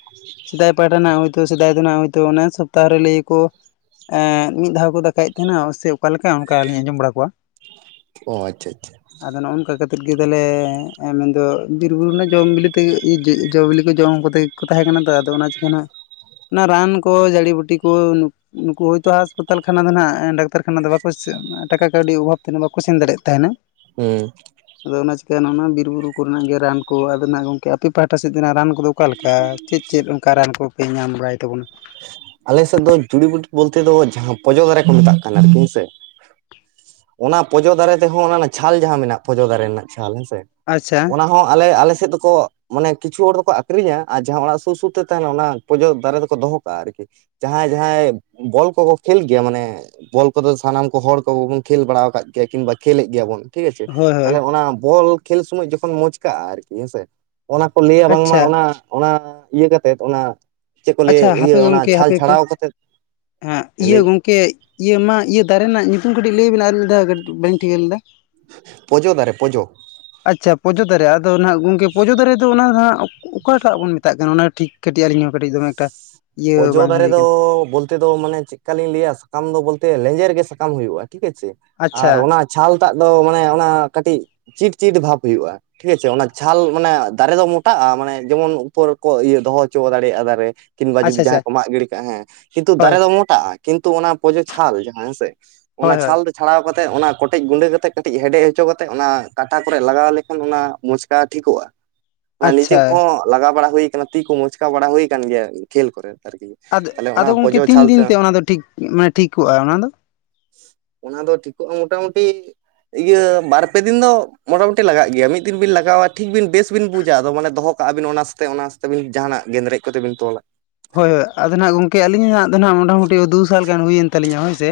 Speaker 2: ᱥᱮᱫᱟᱭ ᱯᱟᱦᱴᱟ ᱨᱮᱱᱟᱜ ᱦᱳᱭᱛᱳ ᱥᱮᱫᱟᱭ ᱫᱚ ᱱᱟᱜ ᱦᱚᱭᱛᱳ ᱚᱱᱟ ᱥᱚᱯᱛᱟᱦᱚ ᱨᱮ ᱞᱟᱹᱭᱟᱠᱚ ᱮᱸᱜ ᱢᱤᱫ ᱫᱷᱟᱣ ᱠᱚ ᱫᱟᱠᱟᱭᱮᱫ ᱛᱟᱦᱮᱱᱟ ᱥᱮ ᱚᱠᱟᱞᱮᱠᱟ ᱚᱱᱠᱟ ᱞᱤᱧ ᱟᱸᱡᱚᱢ ᱵᱟᱲᱟ ᱠᱚᱣᱟ᱾
Speaker 1: ᱚ ᱟᱪᱪᱷᱟ ᱟᱪᱷᱟ᱾
Speaker 2: ᱟᱫᱚ ᱱᱚᱜᱼᱚᱱᱠᱟ ᱠᱟᱛᱮᱫ ᱜᱮ ᱫᱟᱞᱮ ᱢᱮᱱᱫᱚ, ᱵᱤᱨᱵᱩᱨᱩ ᱨᱮᱱᱟᱜ ᱡᱚᱢ ᱵᱤᱞᱤ ᱛᱮᱜᱮ ᱡᱚᱼ ᱵᱤᱞᱤ ᱠᱚ ᱡᱚᱢ ᱠᱚᱛᱮᱜ ᱜᱮ ᱠᱚ ᱛᱟᱦᱮᱸ ᱠᱟᱱᱟ ᱛᱚ ᱟᱫᱚ ᱚᱱᱟ ᱪᱤᱠᱟᱹ ᱱᱟᱦᱟᱜ, ᱚᱱᱟ ᱨᱟᱱ ᱠᱚ ᱡᱟᱹᱲᱤ ᱵᱩᱴᱤ ᱠᱚ ᱱᱩᱠᱩ ᱦᱳᱭᱛᱳ ᱦᱟᱸᱥᱯᱟᱛᱟᱞ ᱠᱷᱟᱱᱟ ᱫᱚ ᱱᱟᱜ ᱰᱟᱠᱛᱟᱨ ᱠᱷᱟᱱᱟ ᱫᱚ ᱵᱟᱠᱚᱥ ᱴᱟᱠᱟ ᱠᱟᱹᱣᱰᱤ ᱚᱵᱷᱟᱵ ᱛᱮ ᱱᱟᱜ ᱵᱟᱠᱚ ᱥᱮᱱ ᱫᱟᱲᱮᱜ ᱛᱟᱦᱮᱱᱟ᱾
Speaker 1: ᱦᱩᱸ
Speaker 2: ᱟᱫᱚ ᱚᱱᱟ ᱪᱤᱠᱟᱹ ᱱᱚᱜ-ᱚᱱᱟ ᱵᱤᱨ ᱵᱩᱨᱩ ᱠᱚᱨᱮᱱᱟᱜ ᱜᱮ ᱨᱟᱱ ᱠᱚ ᱟᱫᱚ ᱱᱟᱜ ᱜᱚᱢᱠᱮ ᱟᱯᱮ ᱯᱟᱦᱟᱴᱟ ᱥᱮᱫ ᱫᱚ ᱱᱟᱜ ᱨᱟᱱ ᱠᱚᱫᱚ ᱚᱠᱟ ᱞᱮᱠᱟ ᱪᱮᱫ ᱪᱮᱫ ᱚᱱᱠᱟ ᱨᱟᱱ ᱠᱚᱯᱮ ᱧᱟᱢ ᱵᱟᱲᱟᱭ ᱛᱟᱵᱚᱱᱟ?
Speaker 1: ᱟᱞᱮᱥᱮᱫ ᱫᱚ ᱡᱩᱲᱤ ᱵᱩᱴᱤ ᱵᱚᱞᱛᱮ ᱫᱚ ᱡᱟᱦᱟᱸ ᱯᱚᱡᱚ ᱫᱟᱨᱮ ᱠᱚ ᱢᱮᱛᱟᱜ ᱠᱟᱱᱟ ᱟᱨᱠᱤ ᱦᱮᱸ ᱥᱮ ᱚᱱᱟ ᱯᱚᱡᱚ ᱫᱟᱨᱮ ᱛᱮᱦᱚᱸ ᱚᱱᱟ ᱨᱮᱱᱟᱜ ᱪᱷᱟᱞ ᱡᱟᱦᱟᱸ ᱢᱮᱱᱟᱜᱼᱟ ᱯᱚᱡᱚ ᱫᱟᱨᱮ ᱨᱮᱱᱟᱜ ᱪᱷᱟᱞ ᱦᱮᱸᱥᱮ ᱾
Speaker 2: ᱟᱪᱪᱷᱟ
Speaker 1: ᱦᱚᱸ ᱟᱞᱮ ᱟᱞᱮᱥᱮᱫ ᱫᱚᱠᱚ, ᱢᱟᱱᱮ ᱠᱤᱪᱷᱩ ᱦᱚᱲ ᱫᱚᱠᱚ ᱟᱠᱷᱨᱤᱧᱟ ᱟᱨ ᱡᱟᱦᱟᱸ ᱚᱲᱟᱜ ᱥᱩᱨ ᱥᱩᱨ ᱛᱮ ᱛᱟᱦᱮᱱᱟ ᱚᱱᱟ ᱯᱚᱡᱟᱹ ᱫᱟᱨᱮ ᱫᱚᱠᱚ ᱫᱚᱦᱚ ᱠᱟᱜ-ᱟ ᱟᱨᱠᱤ ᱡᱟᱦᱟᱸᱭ ᱡᱟᱦᱟᱸᱭ ᱵᱚᱞ ᱠᱚᱠᱚ ᱠᱷᱮᱞ ᱜᱮᱭᱟ ᱢᱟᱱᱮ ᱵᱚᱞ ᱠᱚᱫᱚ ᱥᱟᱱᱟᱢ ᱠᱚ ᱦᱚᱲ ᱠᱚᱵᱚᱱ ᱠᱷᱮᱞ ᱵᱟᱲᱟ ᱟᱠᱟᱫ ᱜᱮᱭᱟ ᱠᱤᱝᱵᱟ ᱠᱷᱮᱞᱮᱫ ᱜᱮᱭᱟ ᱵᱚᱱ᱾ ᱴᱷᱤᱠ ᱟᱪᱷᱮ
Speaker 2: ᱦᱳᱭ ᱦᱳᱭ
Speaker 1: ᱛᱟᱦᱞᱮ ᱚᱱᱟ ᱵᱚᱞ ᱠᱷᱮᱞ ᱥᱚᱢᱚᱭ ᱡᱚᱠᱷᱚᱱ ᱢᱚᱪᱠᱟᱜᱼᱟ ᱟᱨᱠᱤ ᱦᱮᱸᱥᱮ, ᱚᱱᱟ ᱠᱚ ᱞᱟᱹᱭᱟ ᱵᱟᱝᱢᱟ
Speaker 2: ᱟᱪᱪᱷᱟ
Speaker 1: ᱚᱱᱟ ᱚᱱᱟ ᱤᱭᱟᱹ ᱠᱟᱛᱮᱫ ᱚᱱᱟ ᱪᱮᱫ ᱠᱚ ᱞᱟᱹᱭᱟᱹ
Speaker 2: ᱦᱳᱭ ᱜᱚᱢᱠᱮ ᱦᱟᱯᱮ ᱦᱟᱯᱮ ᱦᱮᱸ ᱤᱭᱟᱹ
Speaker 1: ᱞᱟᱹᱭ
Speaker 2: ᱜᱚᱝᱠᱮ ᱠᱮ ᱤᱭᱟᱹ ᱢᱟ ᱤᱭᱟᱹ ᱫᱟᱨᱮ ᱨᱮᱱᱟᱜ ᱧᱩᱛᱩᱢ ᱠᱟᱹᱴᱤᱡ ᱞᱟᱹᱭ ᱵᱮᱱ ᱟᱨ ᱢᱤᱫ ᱫᱷᱟᱣ? [unintelligible] ᱵᱟᱹᱞᱤᱧ ᱴᱷᱤᱠᱟᱹ ᱞᱮᱫᱟ᱾
Speaker 1: ᱯᱚᱡᱚ ᱫᱟᱨᱮ ᱯᱚᱡᱚ
Speaker 2: ᱟᱪᱪᱷᱟ ᱯᱚᱡᱚ ᱫᱟᱨᱮ ᱟᱫᱚ ᱱᱟᱦᱟᱜ ᱜᱚᱝᱠᱮ ᱯᱚᱡᱚ ᱫᱟᱨᱮ ᱫᱚ ᱚᱱᱟ ᱫᱚ ᱦᱟᱜ, ᱚᱠᱟᱴᱟᱜ ᱵᱚᱱ ᱢᱮᱛᱟᱜ ᱠᱟᱱᱟ ᱚᱱᱟ ᱴᱷᱤᱠ ᱠᱟᱹᱴᱤᱡ ᱟᱹᱞᱤᱧ ᱦᱚᱸ ᱠᱟᱹᱴᱤᱡ ᱫᱚᱢᱮ ᱮᱠᱴᱟ ᱤᱭᱟᱹ
Speaker 1: ᱯᱚᱡᱚ
Speaker 2: ᱵᱟᱝ
Speaker 1: ᱫᱟᱨᱮ
Speaker 2: ᱦᱩᱭ ᱠᱟᱱᱟ
Speaker 1: ᱫᱚ ᱵᱚᱞ ᱛᱮ ᱫᱚ ᱢᱟᱱᱮ ᱪᱮᱫᱠᱟᱞᱤᱧ ᱞᱟᱹᱭᱟ ᱥᱟᱠᱟᱢ ᱫᱚ ᱵᱚᱞᱛᱮ ᱞᱮᱸᱡᱮᱨ ᱜᱮ ᱥᱟᱠᱟᱢ ᱦᱩᱭᱩᱜᱼᱟ ᱴᱷᱤᱠ ᱟᱪᱷᱮ ᱾ ᱟᱨ
Speaker 2: ᱟᱪᱪᱷᱟ
Speaker 1: ᱚᱱᱟ ᱪᱷᱟᱞ ᱴᱟᱜ ᱫᱚ ᱢᱟᱱᱮ ᱚᱱᱟ ᱠᱟᱹᱴᱤᱡ ᱪᱤᱴ ᱪᱤᱴ ᱵᱷᱟᱵ ᱦᱩᱭᱩᱜᱼᱟ᱾ ᱴᱷᱤᱠ ᱟᱪᱷᱮ ᱚᱱᱟ ᱪᱷᱟᱞ ᱢᱟᱱᱮ ᱫᱟᱨᱮ ᱫᱚ ᱢᱚᱴᱟᱜᱼᱟ ᱢᱟᱱᱮ ᱡᱮᱢᱚᱱ ᱩᱯᱚᱨ ᱠᱚ ᱤᱭᱟᱹ ᱫᱚᱦᱚ ᱦᱚᱪᱚ ᱫᱟᱲᱮᱭᱟᱜᱼᱟ ᱫᱟᱨᱮ᱾ ᱠᱤᱢᱵᱟ ᱡᱩᱫᱤ
Speaker 2: ᱟᱪᱪᱷᱟ ᱟᱪᱪᱷᱟ
Speaker 1: ᱡᱟᱦᱟᱸ ᱠᱚ ᱢᱟᱜ ᱜᱤᱰᱤ ᱠᱟᱜᱼᱟ ᱦᱮᱸ ᱠᱤᱱᱛᱩ ᱫᱟᱨᱮ
Speaker 2: ᱦᱳᱭ
Speaker 1: ᱫᱚ ᱢᱚᱴᱟᱜᱼᱟ, ᱠᱤᱱᱛᱩ ᱚᱱᱟ ᱯᱚᱡᱚ ᱪᱷᱟᱞ ᱡᱟᱦᱟᱸ ᱦᱮᱸᱥᱮ᱾ ᱚᱱᱟ
Speaker 2: ᱦᱳᱭ ᱦᱳᱭ
Speaker 1: ᱪᱷᱟᱞ ᱫᱚ ᱪᱷᱟᱲᱟᱣ ᱠᱟᱛᱮ ᱚᱱᱟ ᱠᱚᱴᱮᱡ ᱜᱩᱸᱰᱟᱹ ᱠᱟᱛᱮ ᱠᱟᱹᱴᱤᱡ ᱦᱮᱰᱮᱡ ᱦᱚᱪᱚ ᱠᱟᱛᱮ ᱚᱱᱟ ᱠᱟᱴᱟ ᱠᱚᱨᱮ ᱞᱟᱜᱟᱣ ᱞᱮᱠᱷᱟᱱ ᱚᱱᱟ ᱢᱚᱪᱠᱟᱣ ᱴᱷᱤᱠᱚᱜᱼᱟ᱾ ᱚᱱᱟ ᱱᱤᱡᱮ
Speaker 2: ᱟᱪᱪᱷᱟ
Speaker 1: ᱠᱚᱦᱚᱸ ᱞᱟᱜᱟᱣ ᱵᱟᱲᱟ ᱦᱩᱭ ᱠᱟᱱᱟ ᱛᱤ ᱠᱚ ᱢᱚᱪᱠᱟᱣ ᱵᱟᱲᱟ ᱦᱩᱭ ᱠᱟᱱᱟᱱ ᱜᱮᱭᱟ ᱠᱷᱮᱞ ᱠᱚᱨᱮ ᱟᱨᱠᱤ᱾
Speaker 2: ᱟᱫᱚ
Speaker 1: ᱛᱟᱦᱞᱮ
Speaker 2: ᱟᱫᱚ
Speaker 1: ᱚᱱᱟ
Speaker 2: ᱜᱚᱢᱠᱮ
Speaker 1: ᱯᱚᱡᱚ
Speaker 2: ᱛᱤᱱ ᱫᱤᱱ ᱛᱮ
Speaker 1: ᱪᱷᱟᱞᱛᱮ
Speaker 2: ᱚᱱᱟ ᱫᱚ ᱴᱷᱤᱠ ᱢᱟᱱᱮ ᱴᱷᱤᱠᱚᱜᱼᱟ ᱚᱱᱟ ᱫᱚ?
Speaker 1: ᱚᱱᱟ ᱫᱚ ᱴᱷᱤᱠᱚᱜᱼᱟ ᱢᱚᱴᱟᱢᱩᱴᱤ ᱤᱭᱟᱹ ᱵᱟᱨ ᱯᱮ ᱫᱤᱱ ᱫᱚ ᱢᱚᱴᱟᱢᱩᱴᱤ ᱞᱟᱜᱟᱜ ᱜᱮᱭᱟ ᱢᱤᱫ ᱫᱤᱱ ᱵᱤᱱ ᱞᱟᱜᱟᱣᱟ ᱴᱷᱤᱠ ᱵᱤᱱ ᱵᱮᱥ ᱵᱩᱡᱟ ᱟᱫᱚ ᱢᱟᱱᱮ ᱫᱚᱦᱚ ᱟᱹᱵᱤᱱ ᱚᱱᱟᱥᱛᱮ ᱚᱱᱟᱥᱛᱮ ᱵᱤᱱ ᱡᱟᱦᱟᱱᱟᱜ ᱜᱮᱸᱫᱽᱨᱮᱡ ᱠᱚᱛᱮ ᱵᱤᱱ ᱛᱚᱞᱟ᱾
Speaker 2: ᱦᱳᱭ ᱦᱳᱭ ᱟᱫᱚ ᱦᱜ ᱜᱚᱝᱠᱮ ᱟᱹᱞᱤᱧ ᱦᱟᱸᱜ ᱫᱚ ᱱᱟᱦᱱᱟᱜ ᱢᱚᱴᱟᱢᱩᱴᱤ ᱫᱩ ᱥᱟᱞ ᱜᱟᱱ ᱦᱩᱭᱮᱱ ᱛᱟᱹᱞᱤᱧᱟ ᱦᱳᱭ ᱥᱮ᱾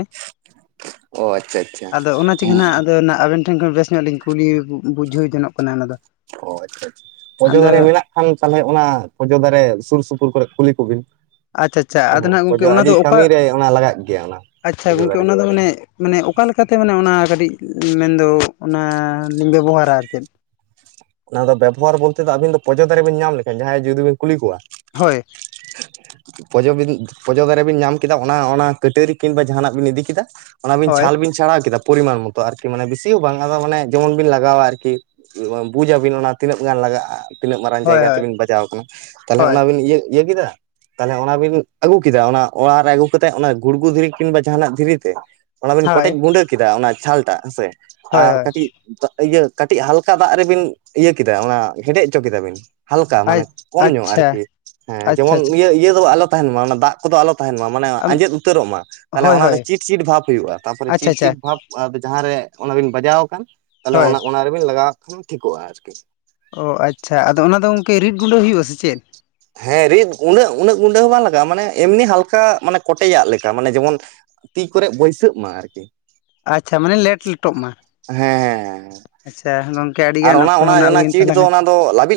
Speaker 1: ᱚ ᱟᱪᱪᱷᱟ ᱟᱪᱪᱷᱟ
Speaker 2: ᱟᱫᱚ ᱚᱱᱟ ᱪᱤᱠᱟᱹ ᱱᱟᱜ ᱟᱫᱚ ᱟᱵᱮᱱ ᱴᱷᱮᱱ ᱠᱷᱚᱱ ᱵᱮᱥ ᱧᱚᱜ ᱞᱤᱧ ᱠᱩᱞᱤ ᱵᱩᱡᱷᱟᱹᱣ ᱡᱚᱱᱚᱜ ᱠᱟᱱᱟ ᱚᱱᱟ ᱫᱚ᱾
Speaker 1: ᱚ ᱟᱪᱪᱷᱟ ᱟᱪᱪᱷᱟ ᱯᱚᱡᱚ
Speaker 2: ᱟᱫᱚ
Speaker 1: ᱫᱟᱨᱮ ᱢᱮᱱᱟᱜ? ᱠᱷᱟᱱ ᱛᱟᱞᱦᱮ ᱚᱱᱟ ᱯᱚᱡᱚ ᱫᱟᱨᱮ ᱥᱩᱨ ᱥᱩᱯᱩᱨ ᱠᱚᱨᱮ ᱠᱩᱞᱤ ᱠᱚᱵᱤᱱ᱾
Speaker 2: ᱟᱪᱪᱷᱟ ᱟᱪᱪᱷᱟ ᱟᱫᱚ ᱱᱟᱜ ᱜᱚᱝᱠᱮ
Speaker 1: ᱯᱚᱡᱚ
Speaker 2: ᱚᱱᱟ ᱫᱚ
Speaker 1: ᱟᱹᱰᱤ
Speaker 2: ᱚᱠᱟ
Speaker 1: ᱠᱟᱹᱢᱤᱨᱮ ᱚᱱᱟ ᱞᱟᱜᱟᱜ ᱜᱮᱭᱟ ᱚᱱᱟ
Speaker 2: ᱟᱪᱪᱷᱟ
Speaker 1: ᱯᱚᱡᱚ
Speaker 2: ᱜᱚᱝᱠᱮ
Speaker 1: ᱫᱟᱨᱮ
Speaker 2: ᱚᱱᱟ ᱫᱚ ᱢᱟᱱᱮ ᱢᱟᱱᱮ ᱚᱠᱟ ᱞᱮᱠᱟᱛᱮ ᱢᱟᱱᱮ ᱚᱱᱟ ᱠᱟᱹᱴᱤᱡ ᱢᱮᱱᱫᱚ ᱚᱱᱟᱞᱤᱧ ᱵᱮᱵᱚᱦᱟᱨᱟ ᱟᱨ ᱪᱮᱫ?
Speaker 1: ᱚᱱᱟ ᱫᱚ ᱵᱮᱵᱚᱦᱟᱨ ᱵᱚᱞᱛᱮ ᱫᱚ ᱟᱵᱤᱱ ᱫᱚ ᱯᱚᱡᱚ ᱫᱟᱨᱮ ᱵᱤᱱ ᱧᱟᱢ ᱞᱮᱠᱷᱟᱱ ᱡᱟᱦᱟᱸᱭ ᱡᱩᱫᱤ ᱵᱤᱱ ᱠᱩᱞᱤ ᱠᱚᱣᱟ᱾
Speaker 2: ᱦᱳᱭ
Speaker 1: [inaudible] ᱯᱚᱡᱚ ᱵᱤᱱ ᱯᱚᱡᱚ ᱫᱟᱨᱮ ᱵᱤᱱ ᱧᱟᱢ ᱠᱮᱫᱟ ᱚᱱᱟ ᱚᱱᱟ ᱠᱟᱹᱴᱟᱹᱨᱤ ᱠᱤᱝᱵᱟ ᱡᱟᱦᱟᱱᱟᱜ ᱵᱤᱱ ᱤᱫᱤ ᱠᱤᱮᱫᱟ᱾ ᱚᱱᱟᱵᱤᱱ
Speaker 2: ᱦᱳᱭ
Speaker 1: ᱪᱷᱟᱞ ᱵᱤᱱ ᱪᱷᱟᱲᱟᱣ ᱠᱮᱫᱟ ᱯᱚᱨᱤᱢᱟᱱ ᱢᱚᱛᱚ ᱟᱨᱠᱤ ᱢᱟᱱᱮ ᱵᱮᱥᱤ ᱦᱚᱸ ᱵᱟᱝ ᱟᱫᱚ ᱢᱟᱱᱮ ᱡᱮᱢᱚᱱ ᱵᱤᱱ ᱞᱟᱜᱟᱣᱟ ᱟᱨᱠᱤ ᱵᱩᱡᱟᱵᱤᱱ ᱚᱱᱟ ᱛᱤᱱᱟᱹᱜ ᱜᱟᱱ ᱞᱟᱜᱟᱜᱼᱟ᱾ ᱛᱤᱱᱟᱹᱜ ᱢᱟᱨᱟᱝ
Speaker 2: ᱦᱳᱭ
Speaker 1: ᱡᱟᱭᱜᱟ ᱛᱮ
Speaker 2: ᱦᱳᱭ
Speaker 1: ᱵᱤᱱ ᱵᱟᱡᱟᱣ ᱟᱠᱟᱱᱟ ᱛᱟᱦᱚᱞᱮ
Speaker 2: ᱦᱳᱭ
Speaker 1: ᱚᱱᱟᱵᱤᱱ ᱤᱭᱟᱹ ᱤᱭᱟᱹ ᱠᱮᱫᱟ᱾ ᱛᱟᱞᱦᱮ ᱚᱱᱟᱵᱤᱱ ᱟᱹᱜᱩ ᱠᱮᱫᱟ ᱚᱱᱟ ᱚᱲᱟᱜ ᱨᱮ ᱟᱹᱜᱩ ᱠᱟ ᱠᱟᱛᱮᱜ ᱚᱱᱟ ᱜᱩᱲᱜᱩ ᱫᱷᱤᱨᱤ ᱠᱤᱱᱵᱟ ᱡᱟᱦᱟᱱᱟᱜ ᱫᱷᱤᱨᱤ ᱛᱮ ᱚᱱᱟ ᱵᱮᱤᱱ
Speaker 2: ᱦᱳᱭ
Speaker 1: ᱠᱚᱴᱮᱡ ᱜᱩᱸᱰᱟᱹ ᱠᱮᱫᱟ ᱚᱱᱟ ᱪᱷᱟᱞᱴᱟᱜ ᱦᱮᱸᱥᱮ
Speaker 2: ᱦᱳᱭ
Speaker 1: ᱟᱨ
Speaker 2: ᱦᱳᱭ
Speaker 1: ᱠᱟᱹᱴᱤᱡ ᱤᱭᱟᱹ ᱠᱟᱹᱴᱤᱡ ᱦᱟᱞᱠᱟ ᱫᱟᱜ ᱨᱮᱵᱤᱱ ᱤᱭᱟᱹ ᱠᱮᱫᱟ ᱚᱱᱟ ᱦᱮᱰᱮᱡ ᱦᱚᱪᱚ ᱠᱮᱫᱟ ᱵᱤᱱ᱾ ᱦᱟᱞᱠᱟ
Speaker 2: ᱟᱡ
Speaker 1: ᱢᱟᱱᱮ ᱠᱚᱢ ᱧᱚᱜ
Speaker 2: ᱟᱪᱪᱷᱟ
Speaker 1: ᱟᱨᱠᱤ ᱦᱮᱸ
Speaker 2: ᱟᱪᱪᱷᱟ
Speaker 1: ᱡᱮᱢᱚᱱ
Speaker 2: ᱟᱪᱪᱷᱟ
Speaker 1: ᱤᱭᱟᱹ ᱤᱭᱟᱹ ᱫᱚ ᱟᱞᱚ ᱛᱟᱦᱮᱱ ᱢᱟ ᱚᱱᱟ ᱫᱟᱜ ᱠᱚᱫᱚ ᱟᱞᱚ ᱛᱟᱦᱮᱱ ᱢᱟ ᱢᱟᱱᱮ
Speaker 2: ᱟᱢ
Speaker 1: ᱟᱸᱡᱮᱫ ᱩᱛᱟᱹᱨᱚᱜ ᱢᱟ ᱛᱟᱦᱚᱞᱮ
Speaker 2: ᱦᱳᱭ
Speaker 1: ᱚᱱᱟ ᱫᱚ
Speaker 2: ᱦᱳᱭ
Speaker 1: ᱪᱤᱴ ᱪᱤᱴ ᱵᱷᱟᱵᱽ ᱦᱩᱭᱩᱜᱼᱟ, ᱛᱟᱯᱚᱨᱮ
Speaker 2: ᱟᱪᱪᱷᱟ
Speaker 1: ᱪᱤᱴ
Speaker 2: ᱟᱪᱪᱷᱟ
Speaker 1: ᱪᱤᱴ ᱵᱷᱟᱵᱽ ᱟᱫᱚ ᱡᱟᱦᱟᱸᱨᱮ ᱚᱱᱟᱵᱤᱱ ᱵᱟᱡᱟᱣ ᱟᱠᱟᱱ ᱛᱟᱦᱚᱞᱮ
Speaker 2: ᱦᱳᱭ
Speaker 1: ᱚᱱᱟ ᱚᱱᱟ ᱨᱮᱵᱤᱱ ᱞᱟᱜᱟᱣᱟᱜ ᱠᱷᱟᱱ ᱴᱷᱤᱠᱚᱜᱼᱟ ᱟᱨᱠᱤ᱾
Speaker 2: ᱚ ᱟᱪᱪᱷᱟ ᱟᱫᱚ ᱚᱱᱟᱫᱚ ᱜᱚᱝᱠᱮ ᱨᱤᱫ ᱜᱩᱸᱰᱟᱹ ᱦᱩᱭᱩᱜᱼᱟ ᱥᱮ ᱪᱮᱫ?
Speaker 1: ᱦᱮᱸ ᱨᱤᱫ ᱩᱱᱟᱹᱜ ᱩᱱᱟᱹᱜ ᱜᱩᱸᱰᱟᱹ ᱦᱚᱸ ᱵᱟᱝ ᱞᱟᱜᱟᱜᱼᱟ ᱢᱟᱱᱮ ᱮᱢᱱᱤ ᱦᱟᱞᱠᱟ ᱢᱟᱱᱮ ᱠᱚᱴᱮᱡᱭᱟᱜ ᱞᱮᱠᱟ ᱢᱟᱱᱮ ᱡᱮᱢᱚᱱ ᱛᱤ ᱠᱚᱨᱮᱜ ᱵᱟᱹᱭᱥᱟᱹᱜ ᱢᱟ ᱟᱨᱠᱤ᱾
Speaker 2: ᱟᱪᱪᱷᱟ ᱢᱟᱱᱮ ᱞᱮᱴ ᱞᱮᱴᱚᱜ ᱢᱟ᱾
Speaker 1: ᱦᱮᱸ ᱦᱮᱸ ᱦᱮᱸ
Speaker 2: ᱟᱪᱪᱷᱟ ᱜᱚᱝᱠᱮ ᱟᱹᱰᱤᱜᱟᱱ ᱚᱠᱛᱚ ᱦᱚᱸ ᱱᱟᱜ ᱦᱩᱭᱮᱱ ᱛᱟᱞᱟᱝᱟ᱾
Speaker 1: ᱛᱚ ᱞᱟᱵᱤᱜ